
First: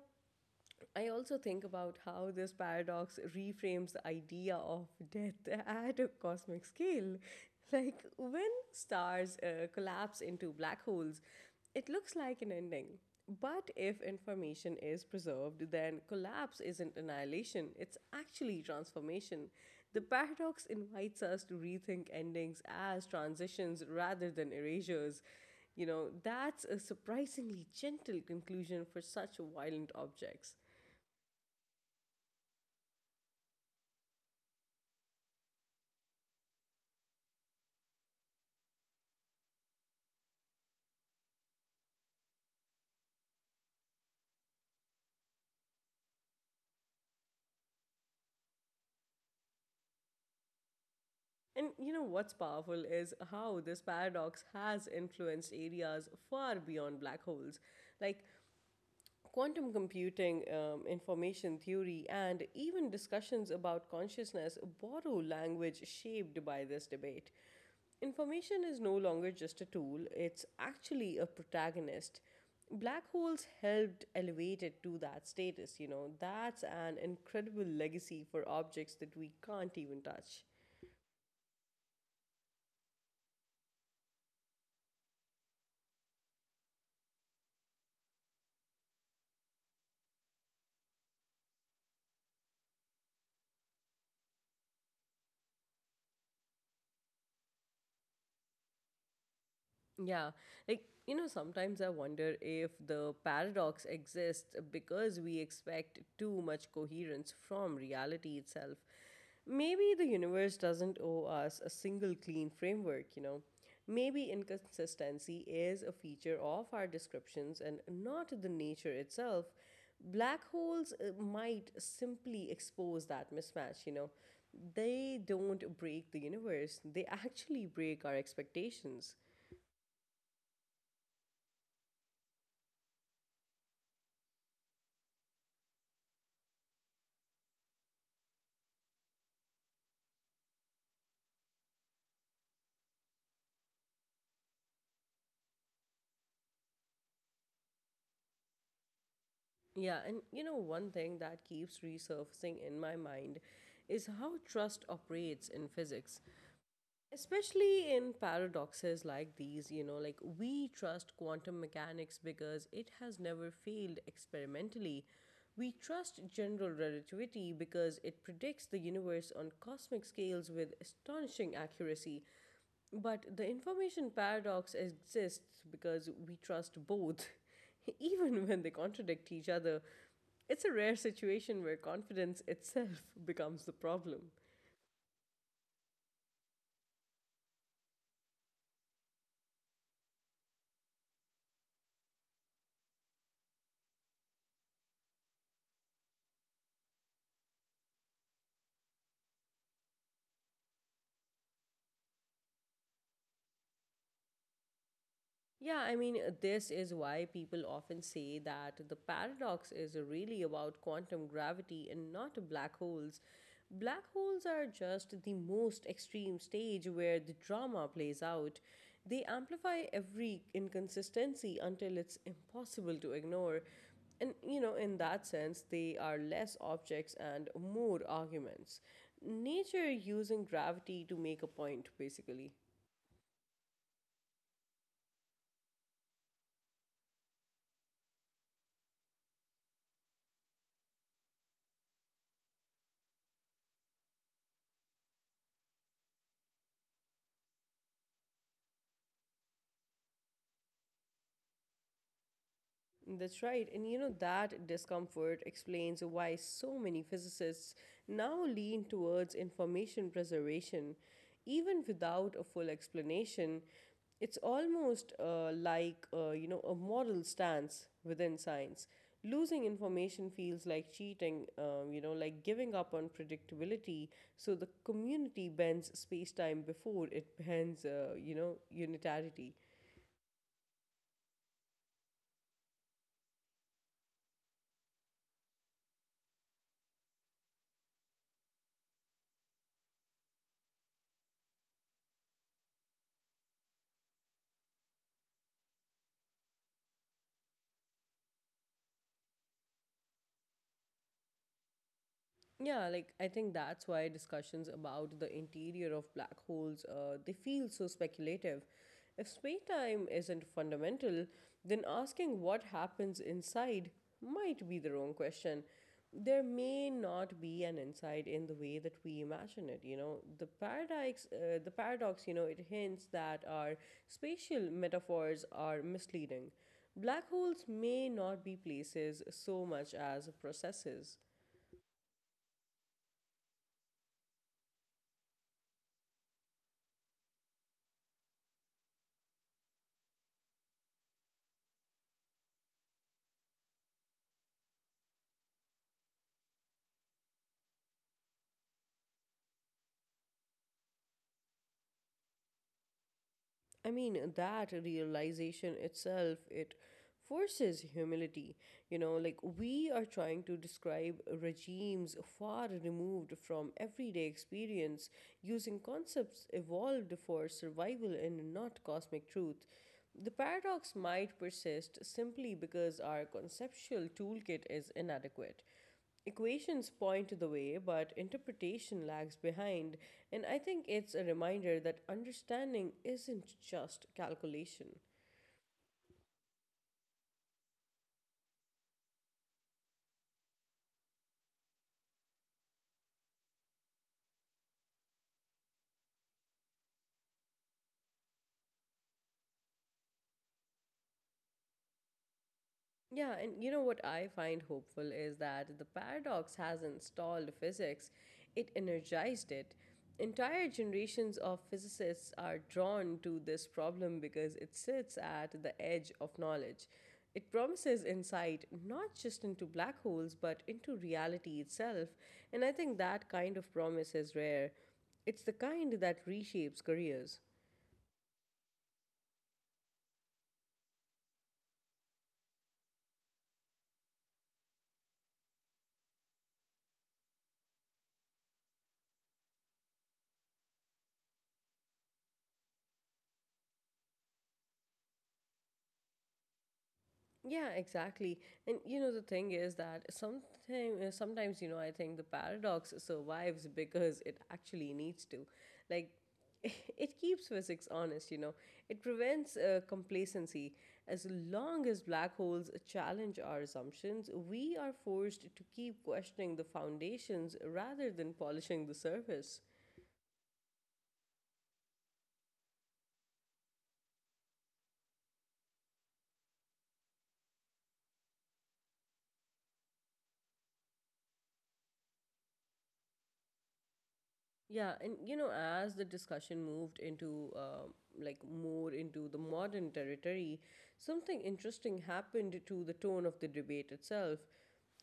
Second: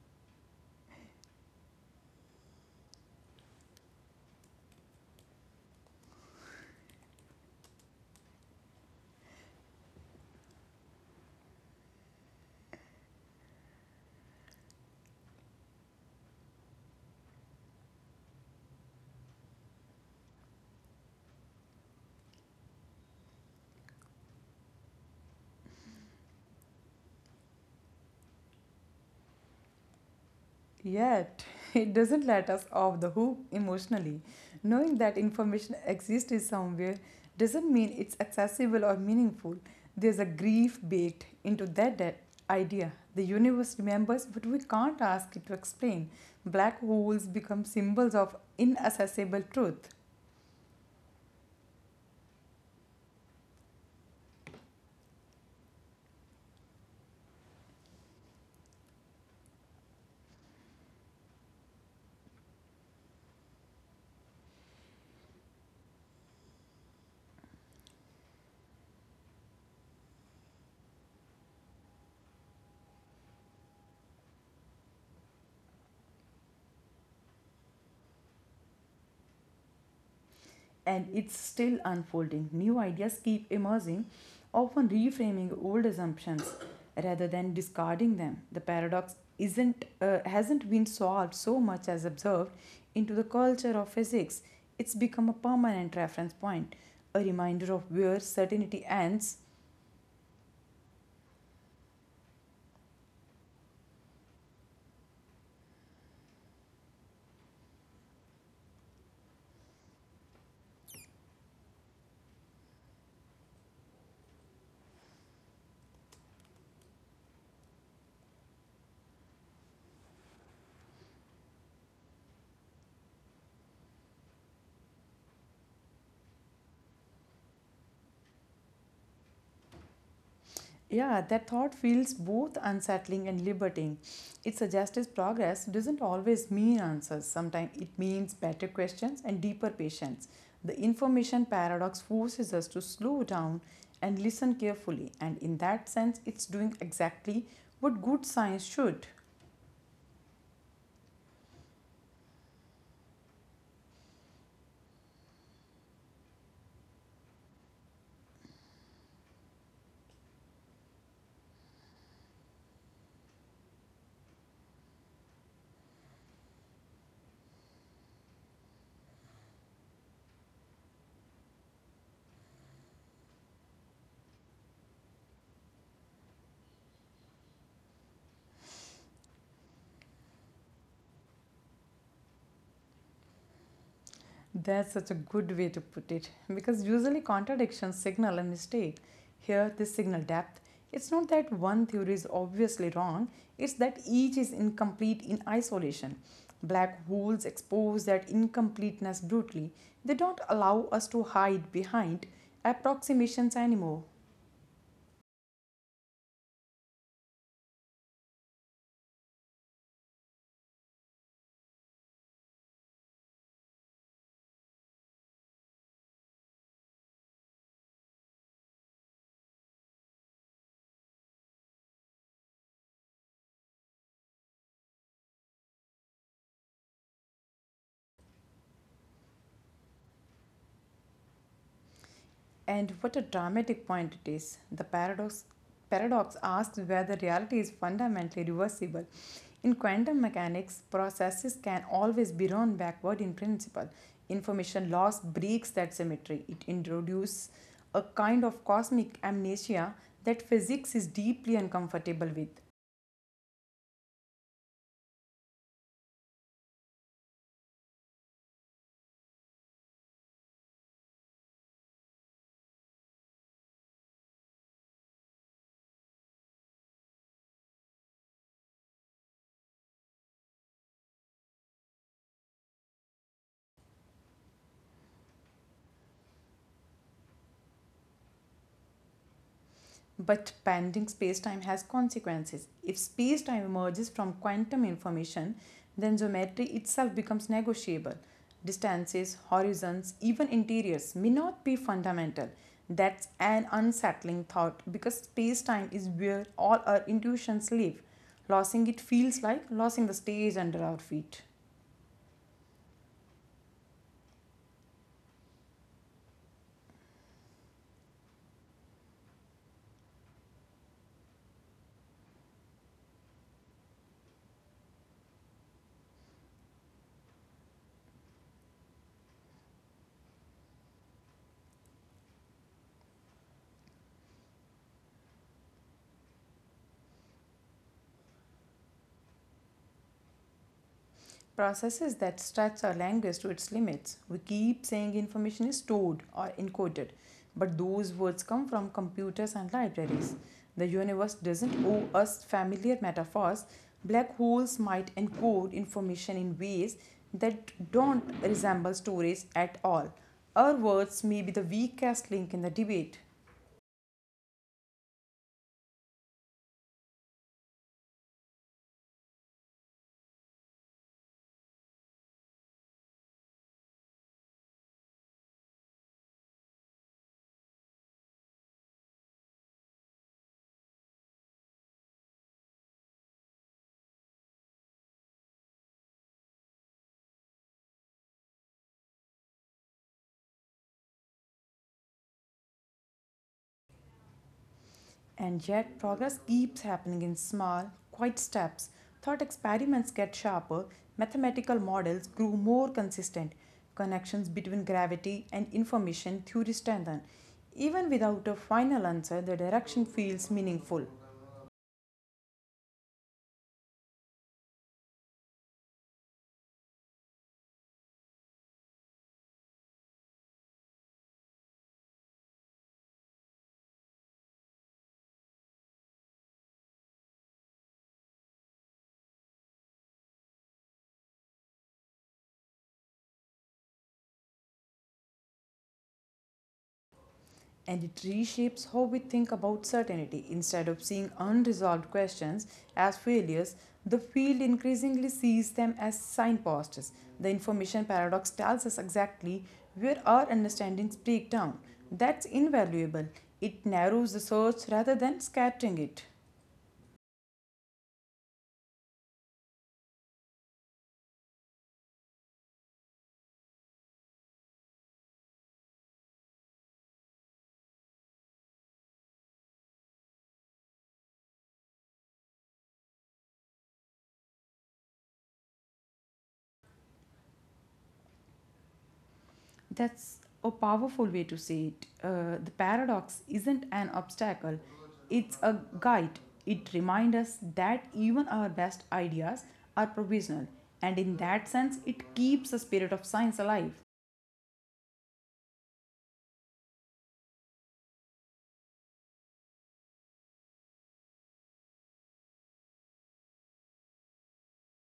S1: I also think about how this paradox reframes the idea of death at a cosmic scale. Like when stars uh, collapse into black holes, it looks like an ending. But if information is preserved, then collapse isn't annihilation, it's actually transformation. The paradox invites us to rethink endings as transitions rather than erasures. You know, that's a surprisingly gentle conclusion for such violent objects.
S2: Yet, it doesn't let us off the hook emotionally. Knowing that information exists is somewhere doesn't mean it's accessible or meaningful. There's a grief baked into that, that idea. The universe remembers, but we can't ask it to explain. Black holes become symbols of inaccessible truth.
S1: And you know what's powerful is how this paradox has influenced areas far beyond black holes, like quantum computing, um, information theory, and even discussions about consciousness borrow language shaped by this debate. Information is no longer just a tool, it's actually a protagonist. Black holes helped elevate it to that status, you know. That's an incredible legacy for objects that we can't even touch.
S2: And it's still unfolding. New ideas keep emerging, often reframing old assumptions rather than discarding them. The paradox isn't uh, hasn't been solved so much as observed into the culture of physics. It's become a permanent reference point, a reminder of where certainty ends.
S1: Yeah. Like, you know, sometimes I wonder if the paradox exists because we expect too much coherence from reality itself. Maybe the universe doesn't owe us a single clean framework, you know. Maybe inconsistency is a feature of our descriptions and not the nature itself. Black holes uh, might simply expose that mismatch, you know. They don't break the universe, they actually break our expectations.
S2: Yeah, that thought feels both unsettling and liberating. It suggests his progress doesn't always mean answers. Sometimes it means better questions and deeper patience. The information paradox forces us to slow down and listen carefully, and in that sense, it's doing exactly what good science should.
S1: Yeah, and you know, one thing that keeps resurfacing in my mind is how trust operates in physics, especially in paradoxes like these. You know, like we trust quantum mechanics because it has never failed experimentally. We trust general relativity because it predicts the universe on cosmic scales with astonishing accuracy. But the information paradox exists because we trust both even when they contradict each other. It's a rare situation where confidence itself becomes the problem.
S2: That's such a good way to put it because usually contradictions signal a mistake. Here, this signal depth. It's not that one theory is obviously wrong, it's that each is incomplete in isolation. Black holes expose that incompleteness brutally. They don't allow us to hide behind approximations anymore.
S1: Yeah, I mean, uh, this is why people often say that the paradox is really about quantum gravity and not black holes. Black holes are just the most extreme stage where the drama plays out. They amplify every inconsistency until it's impossible to ignore. And, you know, in that sense, they are less objects and more arguments. Nature using gravity to make a point, basically.
S2: And what a dramatic point it is. The paradox paradox asks whether reality is fundamentally reversible. In quantum mechanics, processes can always be run backward in principle. Information loss breaks that symmetry. It introduces a kind of cosmic amnesia that physics is deeply uncomfortable with.
S1: That's right. And you know, that discomfort explains why so many physicists now lean towards information preservation. Even without a full explanation, it's almost uh, like, uh, you know, a moral stance within science. Losing information feels like cheating, um, you know, like giving up on predictability. So the community bends space time before it bends, uh, you know, unitarity.
S2: But pending spacetime has consequences. If spacetime emerges from quantum information, then geometry itself becomes negotiable. Distances, horizons, even interiors may not be fundamental. That's an unsettling thought because spacetime is where all our intuitions live. Losing it feels like losing the stage under our feet.
S1: Yeah, like I think that's why discussions about the interior of black holes uh, they feel so speculative. If space-time isn't fundamental, then asking what happens inside might be the wrong question. There may not be an inside in the way that we imagine it. You know, the paradox, uh, the paradox. You know, it hints that our spatial metaphors are misleading. Black holes may not be places so much as processes.
S2: Processes that stretch our language to its limits. We keep saying information is stored or encoded, but those words come from computers and libraries. The universe doesn't owe us familiar metaphors. Black holes might encode information in ways that don't resemble storage at all. Our words may be the weakest link in the debate.
S1: I mean, that realization itself, it forces humility. You know, like we are trying to describe regimes far removed from everyday experience using concepts evolved for survival and not cosmic truth. The paradox might persist simply because our conceptual toolkit is inadequate. Equations point the way, but interpretation lags behind, and I think it's a reminder that understanding isn't just calculation.
S2: And yet, progress keeps happening in small, quiet steps. Thought experiments get sharper, mathematical models grew more consistent, connections between gravity and information theory strengthen. Even without a final answer, the direction feels meaningful.
S1: Yeah, and you know what I find hopeful is that the paradox hasn't stalled physics, it energized it. Entire generations of physicists are drawn to this problem because it sits at the edge of knowledge. It promises insight not just into black holes but into reality itself, and I think that kind of promise is rare. It's the kind that reshapes careers.
S2: And it reshapes how we think about certainty. Instead of seeing unresolved questions as failures, the field increasingly sees them as signposts. The information paradox tells us exactly where our understandings break down. That's invaluable. It narrows the search rather than scattering it.
S1: Yeah, exactly. And you know the thing is that sometimes sometimes you know I think the paradox survives because it actually needs to. Like it keeps physics honest, you know. It prevents uh, complacency. As long as black holes challenge our assumptions, we are forced to keep questioning the foundations rather than polishing the surface.
S2: That's a powerful way to say it. Uh, the paradox isn't an obstacle, it's a guide. It reminds us that even our best ideas are provisional, and in that sense, it keeps the spirit of science alive.
S1: Yeah, and you know, as the discussion moved into um like more into the modern territory, something interesting happened to the tone of the debate itself.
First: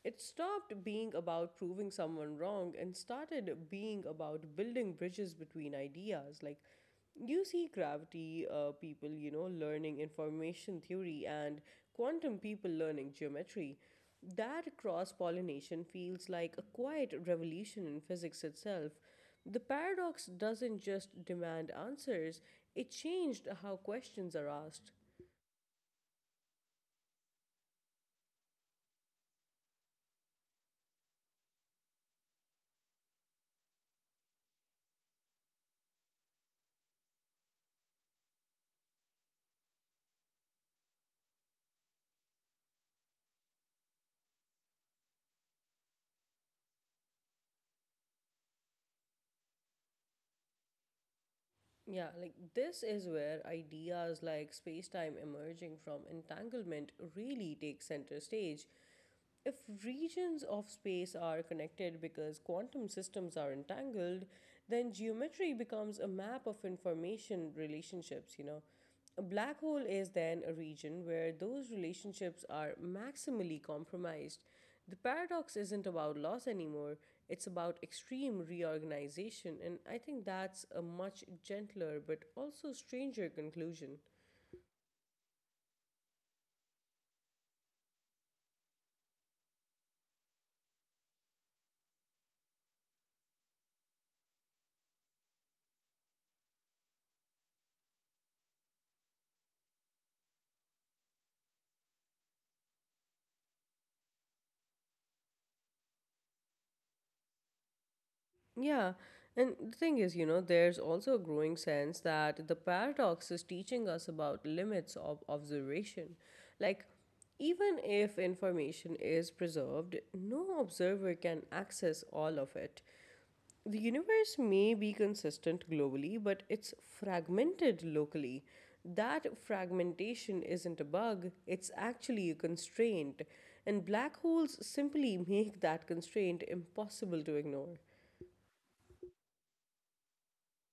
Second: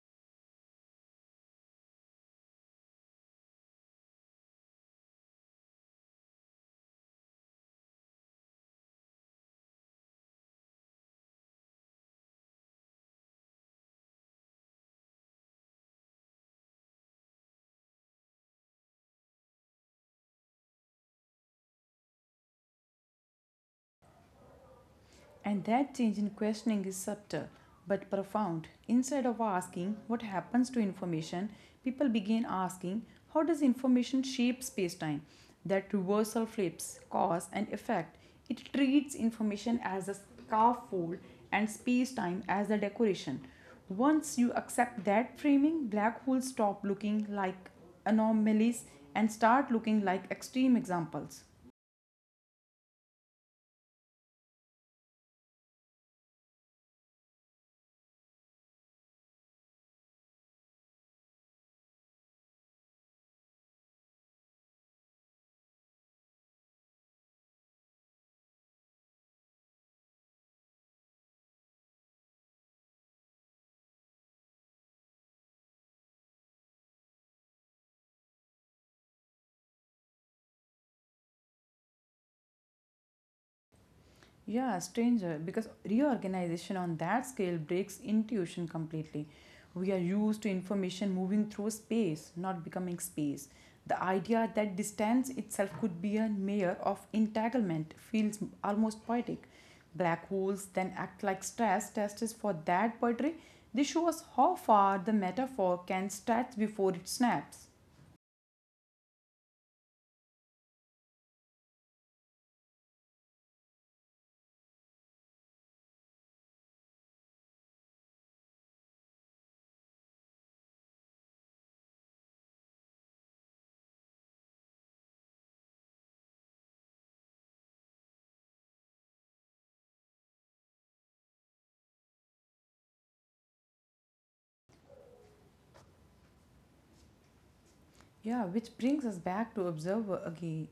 S1: It stopped being about proving someone wrong and started being about building bridges between ideas. Like, you see gravity uh, people, you know, learning information theory and quantum people learning geometry. That cross pollination feels like a quiet revolution in physics itself. The paradox doesn't just demand answers, it changed how questions are asked.
S2: And that change in questioning is subtle but profound. Instead of asking what happens to information, people begin asking, how does information shape space-time? That reversal flips cause and effect. It treats information as a scaffold and space-time as a decoration. Once you accept that framing, black holes stop looking like anomalies and start looking like extreme examples.
S1: Yeah, like this is where ideas like space time emerging from entanglement really take center stage. If regions of space are connected because quantum systems are entangled, then geometry becomes a map of information relationships, you know. A black hole is then a region where those relationships are maximally compromised. The paradox isn't about loss anymore, it's about extreme reorganization, and I think that's a much gentler but also stranger conclusion.
S2: Yeah, stranger, because reorganization on that scale breaks intuition completely. We are used to information moving through space, not becoming space. The idea that distance itself could be a mirror of entanglement feels almost poetic. Black holes then act like stress tests for that poetry. They show us how far the metaphor can stretch before it snaps.
S1: Yeah, and the thing is, you know, there's also a growing sense that the paradox is teaching us about limits of observation. Like, even if information is preserved, no observer can access all of it. The universe may be consistent globally, but it's fragmented locally. That fragmentation isn't a bug, it's actually a constraint. And black holes simply make that constraint impossible to ignore.
S2: Yeah, which brings us back to observer again.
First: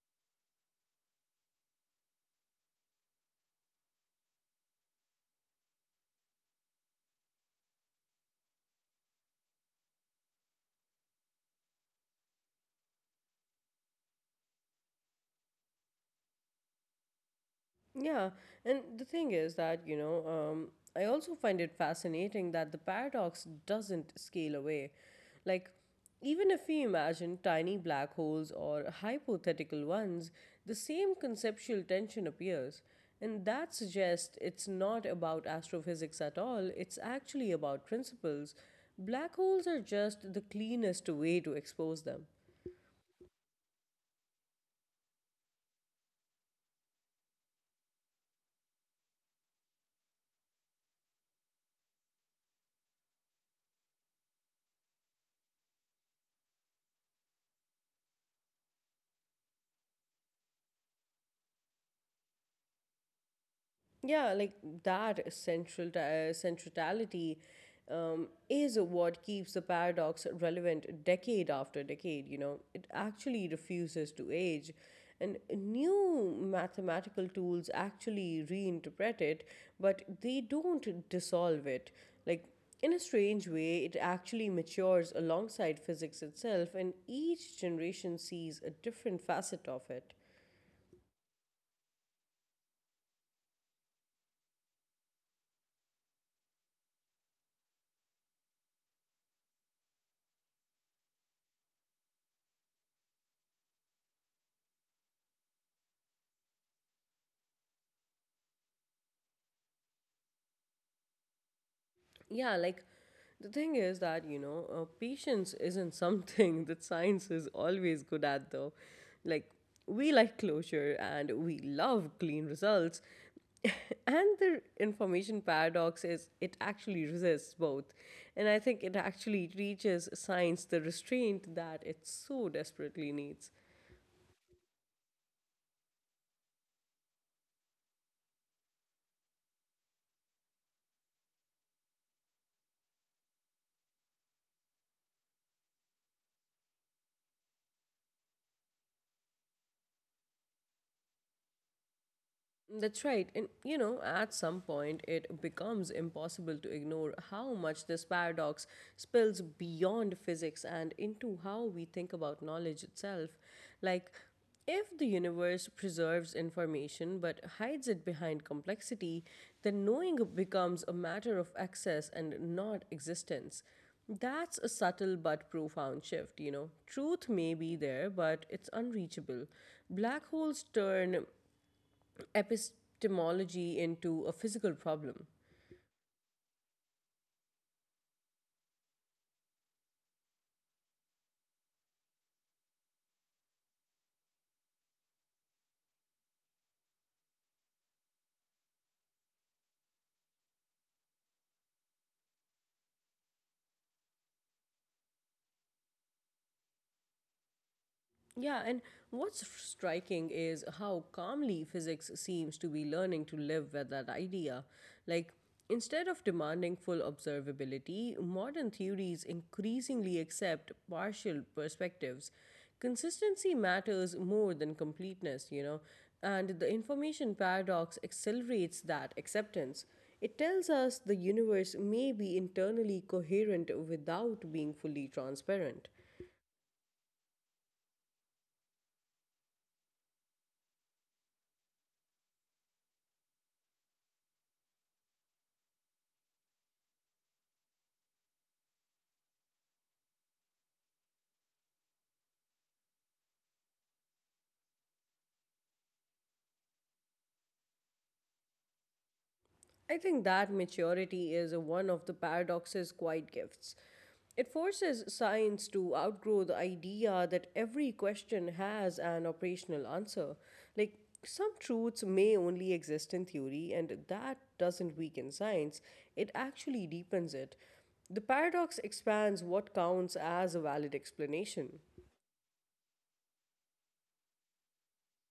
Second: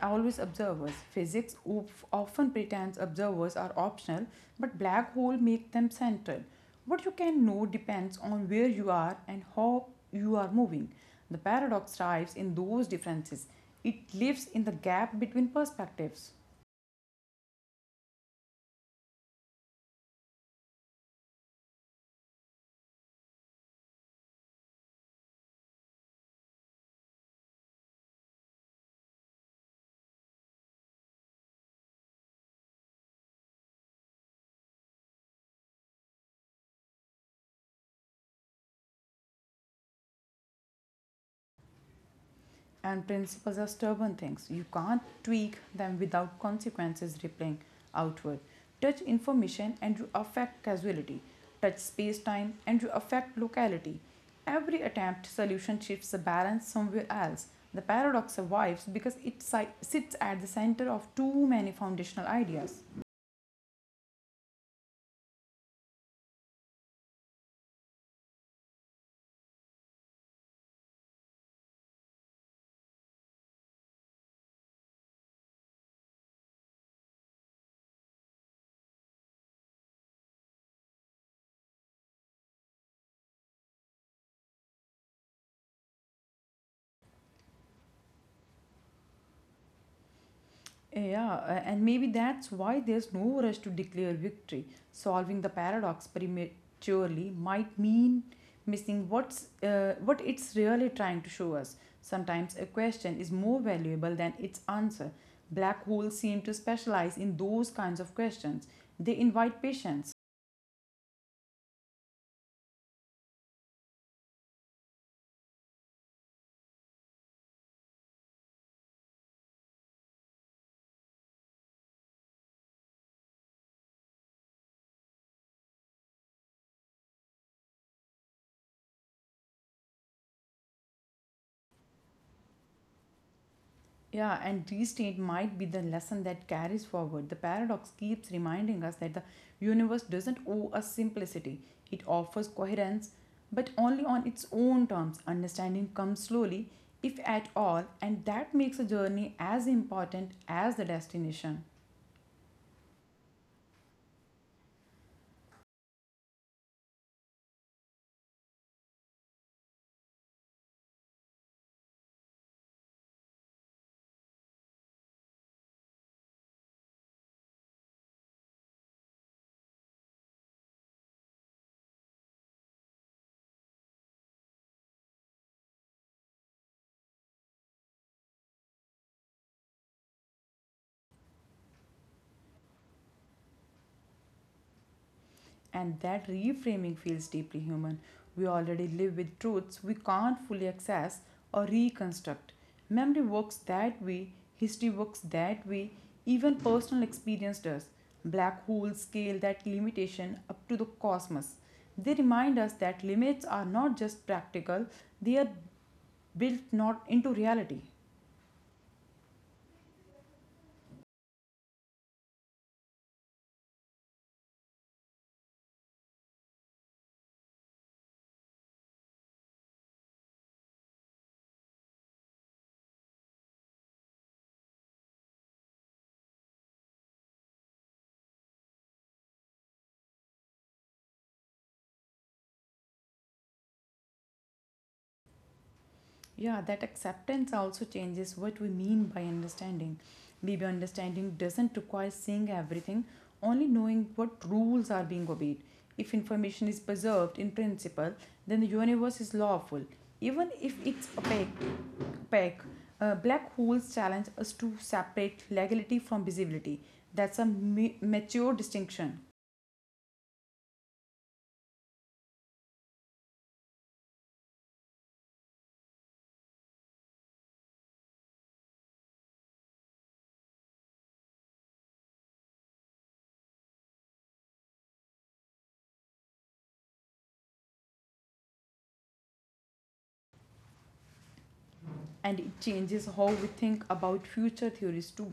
S2: Always observers. Physics oof- often pretends observers are optional, but black hole make them central. What you can know depends on where you are and how you are moving. The paradox thrives in those differences. It lives in the gap between perspectives.
S1: Yeah, and the thing is that, you know, um, I also find it fascinating that the paradox doesn't scale away. Like, even if we imagine tiny black holes or hypothetical ones, the same conceptual tension appears. And that suggests it's not about astrophysics at all, it's actually about principles. Black holes are just the cleanest way to expose them.
S2: And principles are stubborn things. You can't tweak them without consequences rippling outward. Touch information and you affect causality. Touch space time and you affect locality. Every attempt solution shifts the balance somewhere else. The paradox survives because it si- sits at the center of too many foundational ideas.
S1: Yeah, like that central uh, centrality um, is what keeps the paradox relevant decade after decade, you know. It actually refuses to age, and new mathematical tools actually reinterpret it, but they don't dissolve it. Like, in a strange way, it actually matures alongside physics itself, and each generation sees a different facet of it.
S2: Yeah, uh, and maybe that's why there's no rush to declare victory. Solving the paradox prematurely might mean missing what's uh, what it's really trying to show us. Sometimes a question is more valuable than its answer. Black holes seem to specialize in those kinds of questions. They invite patience.
S1: Yeah, like the thing is that, you know, uh, patience isn't something that science is always good at, though. Like, we like closure and we love clean results. And the information paradox is it actually resists both. And I think it actually reaches science the restraint that it so desperately needs.
S2: Yeah, and restate might be the lesson that carries forward. The paradox keeps reminding us that the universe doesn't owe us simplicity, it offers coherence, but only on its own terms. Understanding comes slowly, if at all, and that makes a journey as important as the destination.
S1: That's right. And you know, at some point, it becomes impossible to ignore how much this paradox spills beyond physics and into how we think about knowledge itself. Like, if the universe preserves information but hides it behind complexity, then knowing becomes a matter of access and not existence. That's a subtle but profound shift, you know. Truth may be there, but it's unreachable. Black holes turn epistemology into a physical problem.
S2: And that reframing feels deeply human. We already live with truths we can't fully access or reconstruct. Memory works that way, history works that way, even personal experience does. Black holes scale that limitation up to the cosmos. They remind us that limits are not just practical, they are built not into reality.
S1: Yeah, and what's striking is how calmly physics seems to be learning to live with that idea. Like, instead of demanding full observability, modern theories increasingly accept partial perspectives. Consistency matters more than completeness, you know, and the information paradox accelerates that acceptance. It tells us the universe may be internally coherent without being fully transparent.
S2: Yeah, that acceptance also changes what we mean by understanding. Maybe understanding doesn't require seeing everything, only knowing what rules are being obeyed. If information is preserved in principle, then the universe is lawful, even if it's opaque. opaque. Uh, black holes challenge us to separate legality from visibility. That's a ma- mature distinction.
S1: I think that maturity is one of the paradox's quiet gifts. It forces science to outgrow the idea that every question has an operational answer. Like, some truths may only exist in theory, and that doesn't weaken science, it actually deepens it. The paradox expands what counts as a valid explanation.
S2: And it changes how we think about future theories too.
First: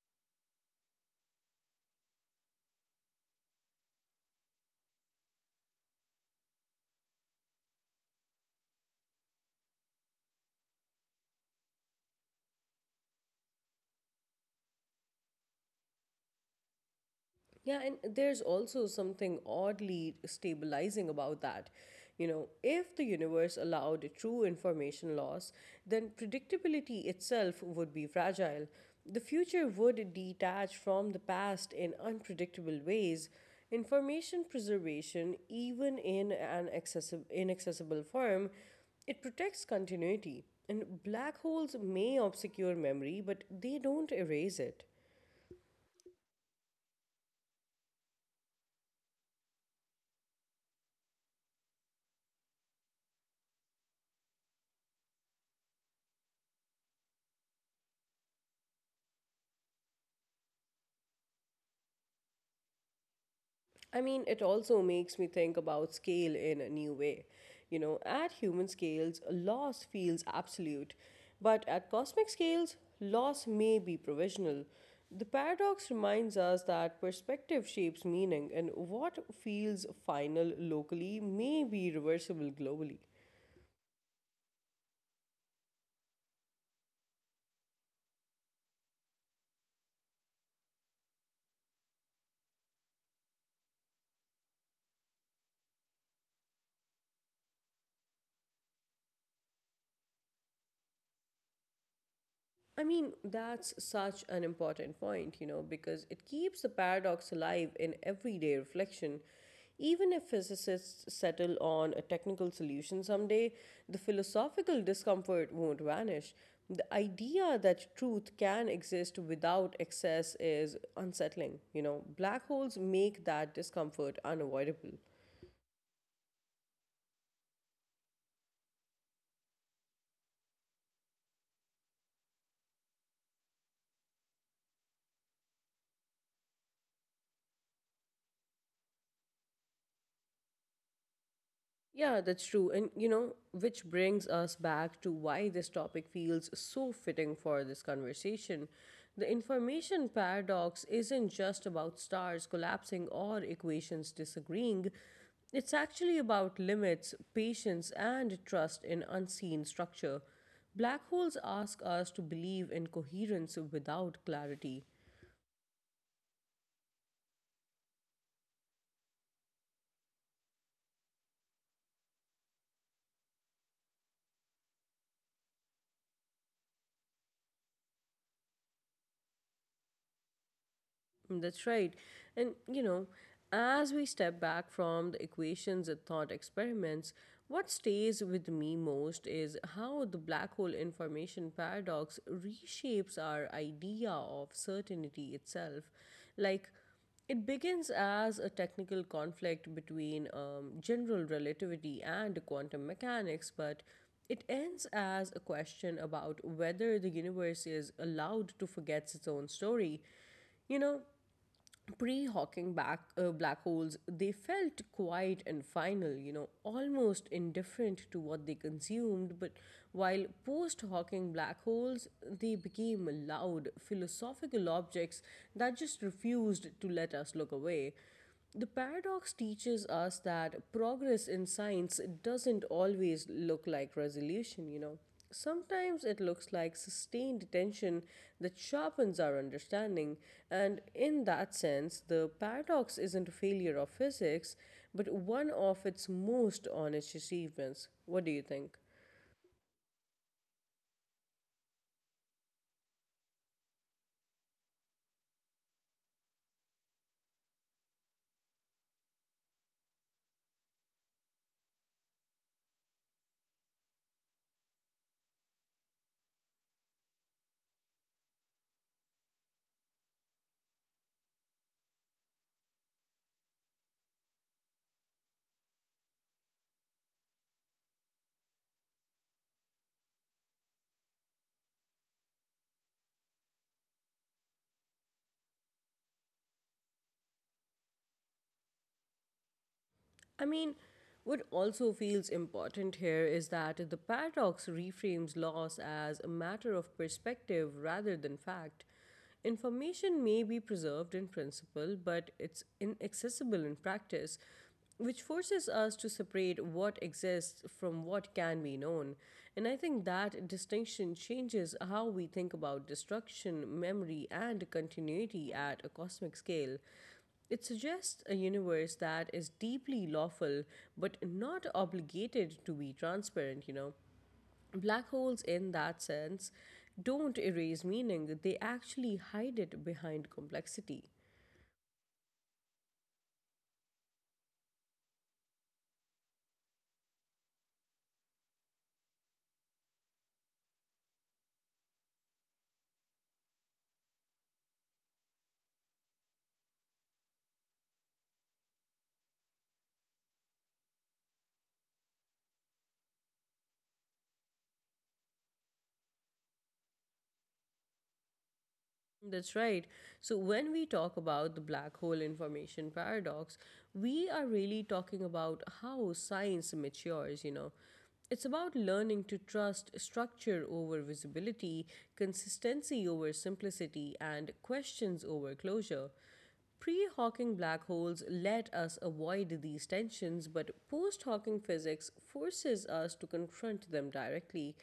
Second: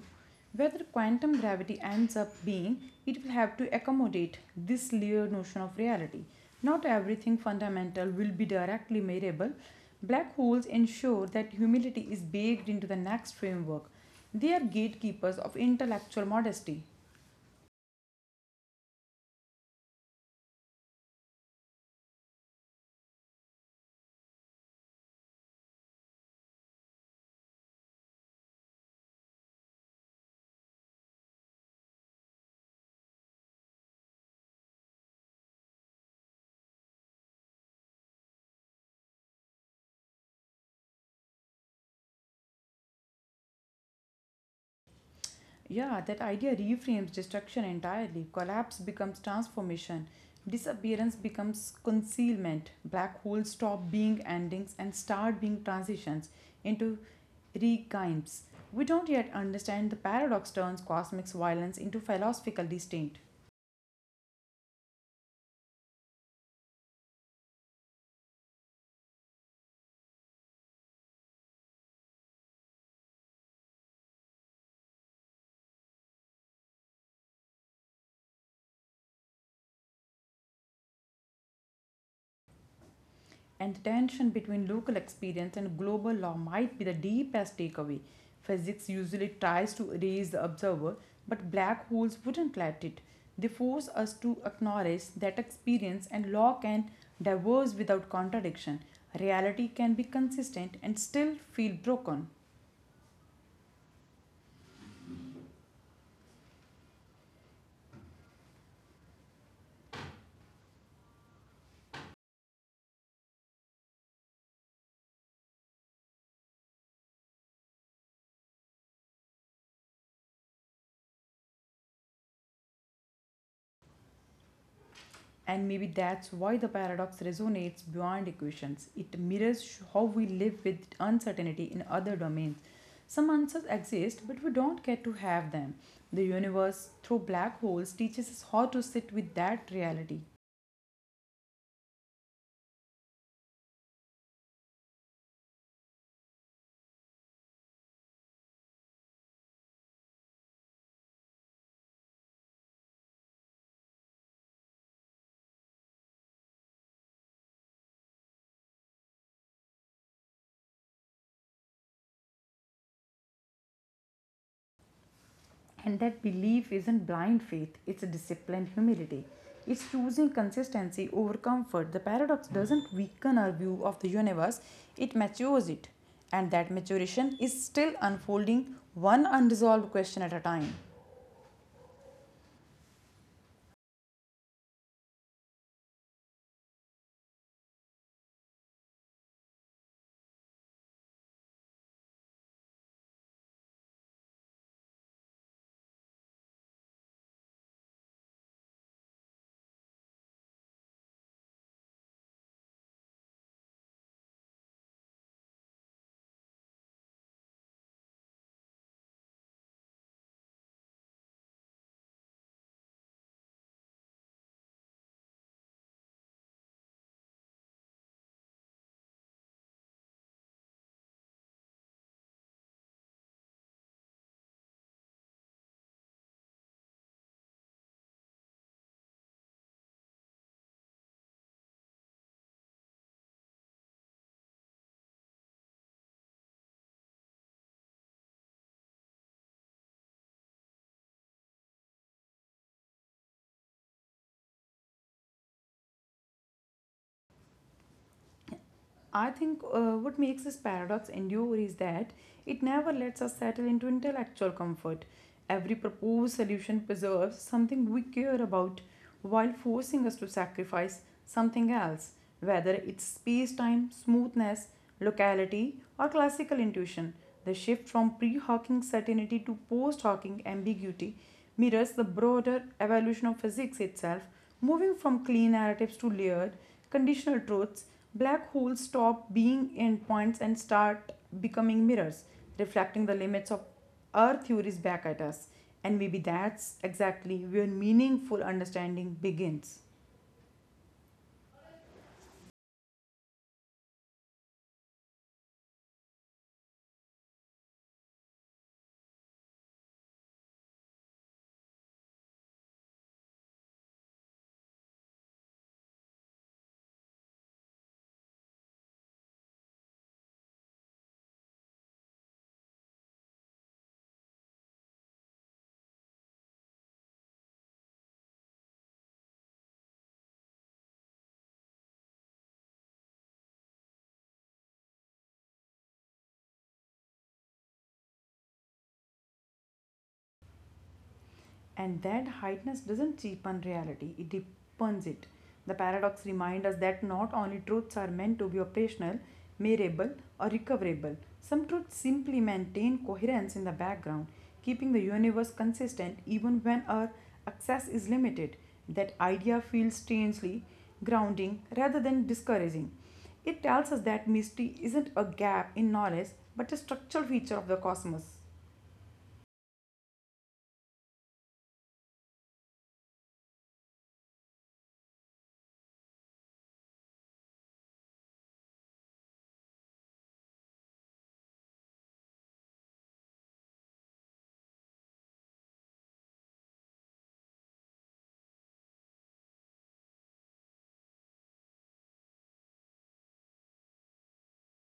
S2: Whether quantum gravity ends up being, it will have to accommodate this layered notion of reality. Not everything fundamental will be directly measurable. Black holes ensure that humility is baked into the next framework. They are gatekeepers of intellectual modesty.
S1: Yeah, and there's also something oddly stabilizing about that. You know, if the universe allowed true information loss, then predictability itself would be fragile. The future would detach from the past in unpredictable ways. Information preservation, even in an accessi- inaccessible form, it protects continuity. And black holes may obscure memory, but they don't erase it.
S2: Yeah, that idea reframes destruction entirely. Collapse becomes transformation. Disappearance becomes concealment. Black holes stop being endings and start being transitions into regimes. We don't yet understand the paradox turns cosmic violence into philosophical disdain.
S1: I mean, it also makes me think about scale in a new way. You know, at human scales, loss feels absolute, but at cosmic scales, loss may be provisional. The paradox reminds us that perspective shapes meaning, and what feels final locally may be reversible globally.
S2: And the tension between local experience and global law might be the deepest takeaway. Physics usually tries to erase the observer, but black holes wouldn't let it. They force us to acknowledge that experience and law can diverge without contradiction. Reality can be consistent and still feel broken.
S1: I mean, that's such an important point, you know, because it keeps the paradox alive in everyday reflection. Even if physicists settle on a technical solution someday, the philosophical discomfort won't vanish. The idea that truth can exist without excess is unsettling. You know, black holes make that discomfort unavoidable.
S2: And maybe that's why the paradox resonates beyond equations. It mirrors how we live with uncertainty in other domains. Some answers exist, but we don't get to have them. The universe, through black holes, teaches us how to sit with that reality.
S1: Yeah, that's true. And you know, which brings us back to why this topic feels so fitting for this conversation. The information paradox isn't just about stars collapsing or equations disagreeing, it's actually about limits, patience, and trust in unseen structure. Black holes ask us to believe in coherence without clarity.
S2: And that belief isn't blind faith, it's a disciplined humility. It's choosing consistency over comfort. The paradox doesn't weaken our view of the universe, it matures it. And that maturation is still unfolding one unresolved question at a time.
S1: That's right. And, you know, as we step back from the equations and thought experiments, what stays with me most is how the black hole information paradox reshapes our idea of certainty itself. Like, it begins as a technical conflict between um, general relativity and quantum mechanics, but it ends as a question about whether the universe is allowed to forget its own story. You know, pre-hawking back uh, black holes they felt quiet and final, you know, almost indifferent to what they consumed, but while post-hawking black holes, they became loud philosophical objects that just refused to let us look away. The paradox teaches us that progress in science doesn't always look like resolution, you know. Sometimes it looks like sustained tension that sharpens our understanding, and in that sense, the paradox isn't a failure of physics, but one of its most honest achievements. What do you think?
S2: I think uh, what makes this paradox endure is that it never lets us settle into intellectual comfort. Every proposed solution preserves something we care about while forcing us to sacrifice something else, whether it's space time, smoothness, locality, or classical intuition. The shift from pre Hawking certainty to post Hawking ambiguity mirrors the broader evolution of physics itself, moving from clean narratives to layered, conditional truths. Black holes stop being endpoints and start becoming mirrors, reflecting the limits of our theories back at us. And maybe that's exactly where meaningful understanding begins.
S1: I mean, what also feels important here is that the paradox reframes loss as a matter of perspective rather than fact. Information may be preserved in principle, but it's inaccessible in practice, which forces us to separate what exists from what can be known. And I think that distinction changes how we think about destruction, memory, and continuity at a cosmic scale. It suggests a universe that is deeply lawful but not obligated to be transparent, you know. Black holes, in that sense, don't erase meaning, they actually hide it behind complexity.
S2: And that heightness doesn't cheapen reality, it deepens it. The paradox reminds us that not only truths are meant to be operational, measurable, or recoverable. Some truths simply maintain coherence in the background, keeping the universe consistent even when our access is limited. That idea feels strangely grounding rather than discouraging. It tells us that mystery isn't a gap in knowledge but a structural feature of the cosmos.
S1: That's right. So, when we talk about the black hole information paradox, we are really talking about how science matures, you know. It's about learning to trust structure over visibility, consistency over simplicity, and questions over closure. Pre Hawking black holes let us avoid these tensions, but post Hawking physics forces us to confront them directly.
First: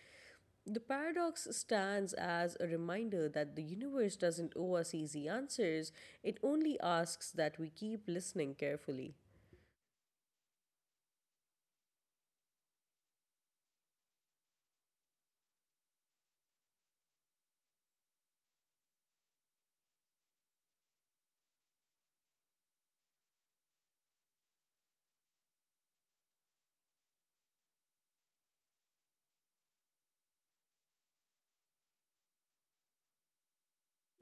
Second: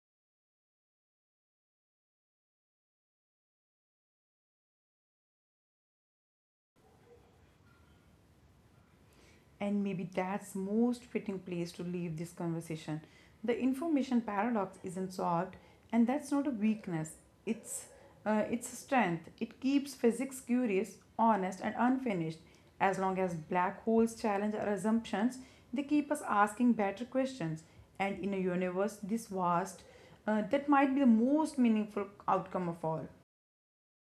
S1: The paradox stands as a reminder that the universe doesn't owe us easy answers, it only asks that we keep listening carefully.
S2: And maybe that's most fitting place to leave this conversation. The information paradox isn't solved, and that's not a weakness, it's uh, it's a strength. It keeps physics curious, honest, and unfinished. As long as black holes challenge our assumptions, they keep us asking better questions, and in a universe this vast, uh, that might be the most meaningful outcome of all.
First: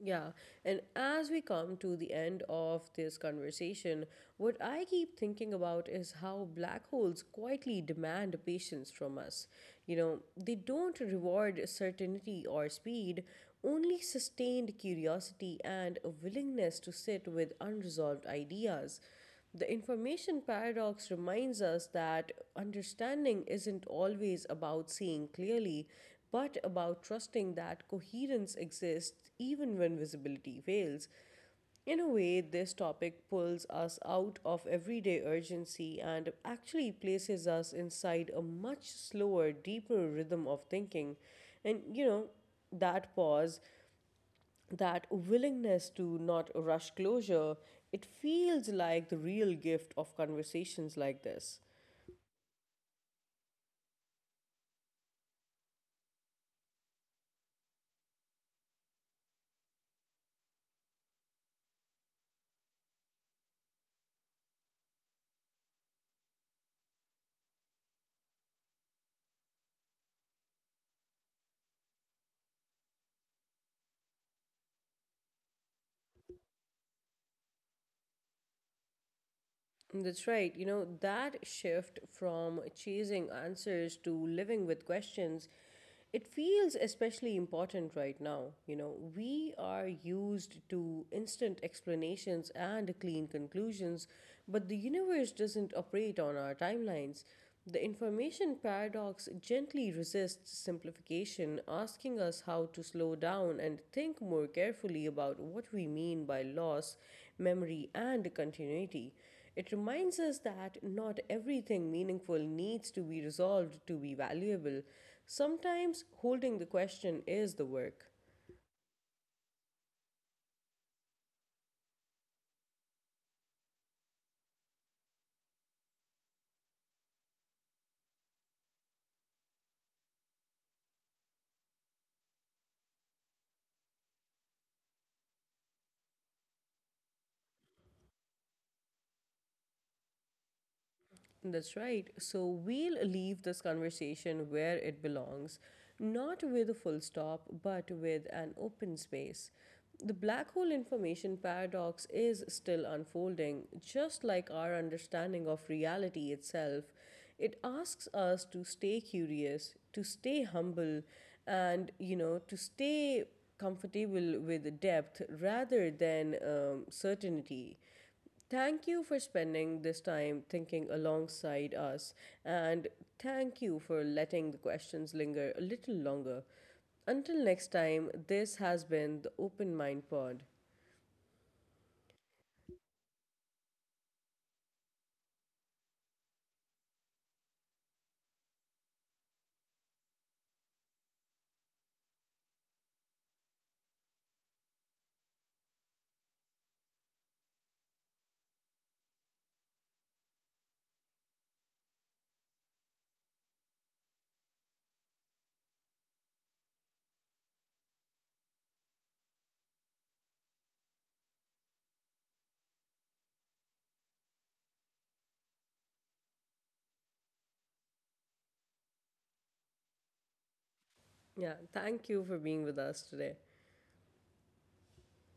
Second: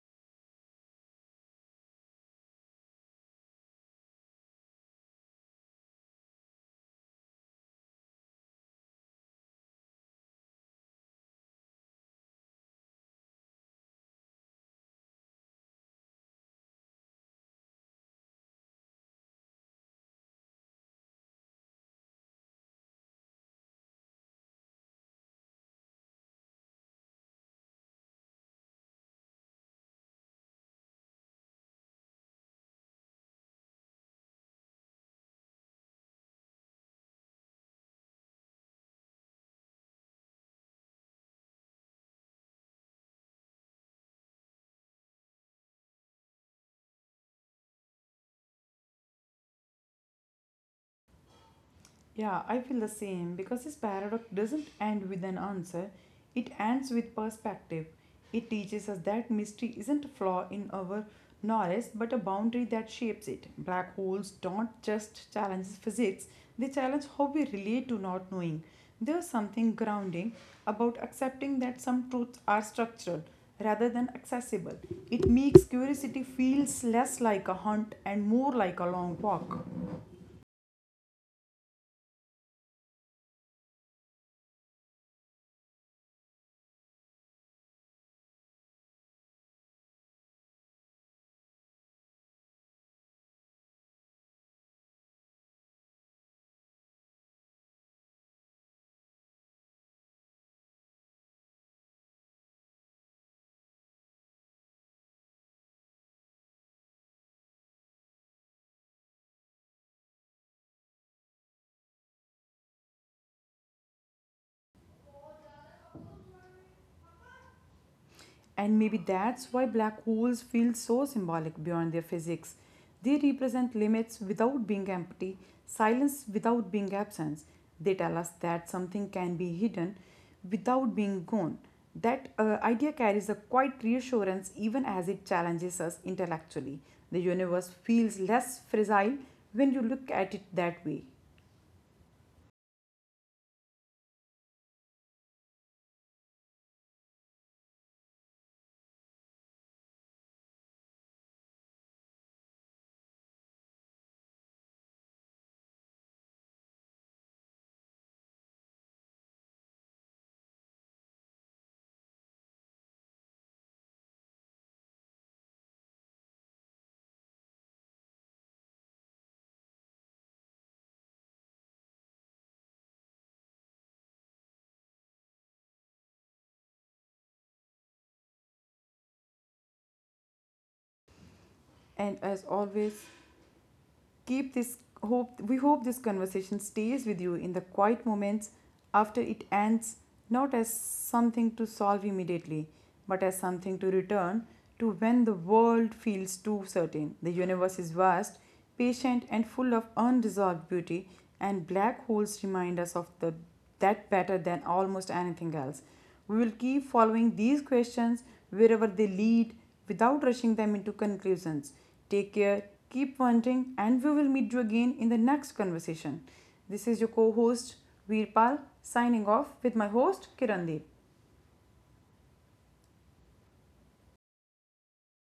S1: Yeah, and as we come to the end of this conversation, what I keep thinking about is how black holes quietly demand patience from us. You know, they don't reward certainty or speed, only sustained curiosity and a willingness to sit with unresolved ideas. The information paradox reminds us that understanding isn't always about seeing clearly, but about trusting that coherence exists even when visibility fails. In a way, this topic pulls us out of everyday urgency and actually places us inside a much slower, deeper rhythm of thinking. And you know, that pause, that willingness to not rush closure, it feels like the real gift of conversations like this.
S2: Yeah, I feel the same because this paradox doesn't end with an answer, it ends with perspective. It teaches us that mystery isn't a flaw in our knowledge but a boundary that shapes it. Black holes don't just challenge physics, they challenge how we relate to not knowing. There's something grounding about accepting that some truths are structural rather than accessible. It makes curiosity feels less like a hunt and more like a long walk.
S1: That's right. You know, that shift from chasing answers to living with questions, it feels especially important right now. You know, we are used to instant explanations and clean conclusions, but the universe doesn't operate on our timelines. The information paradox gently resists simplification, asking us how to slow down and think more carefully about what we mean by loss, memory, and continuity. It reminds us that not everything meaningful needs to be resolved to be valuable. Sometimes holding the question is the work.
S2: And maybe that's why black holes feel so symbolic beyond their physics. They represent limits without being empty, silence without being absence. They tell us that something can be hidden without being gone. That uh, idea carries a quiet reassurance even as it challenges us intellectually. The universe feels less fragile when you look at it that way.
S1: That's right. So we'll leave this conversation where it belongs, not with a full stop, but with an open space. The black hole information paradox is still unfolding, just like our understanding of reality itself. It asks us to stay curious, to stay humble, and you know, to stay comfortable with depth rather than um, certainty. Thank you for spending this time thinking alongside us, and thank you for letting the questions linger a little longer. Until next time, this has been the Open Mind Pod.
S2: And as always, keep this hope we hope this conversation stays with you in the quiet moments after it ends, not as something to solve immediately but as something to return to when the world feels too certain. The universe is vast, patient, and full of unresolved beauty, and black holes remind us of the that better than almost anything else. We will keep following these questions wherever they lead, without rushing them into conclusions. Take care, keep wondering, and we will meet you again in the next conversation. This is your co host Veerpal signing off with my host Kirandeep.
S1: Yeah, thank you for being with us today.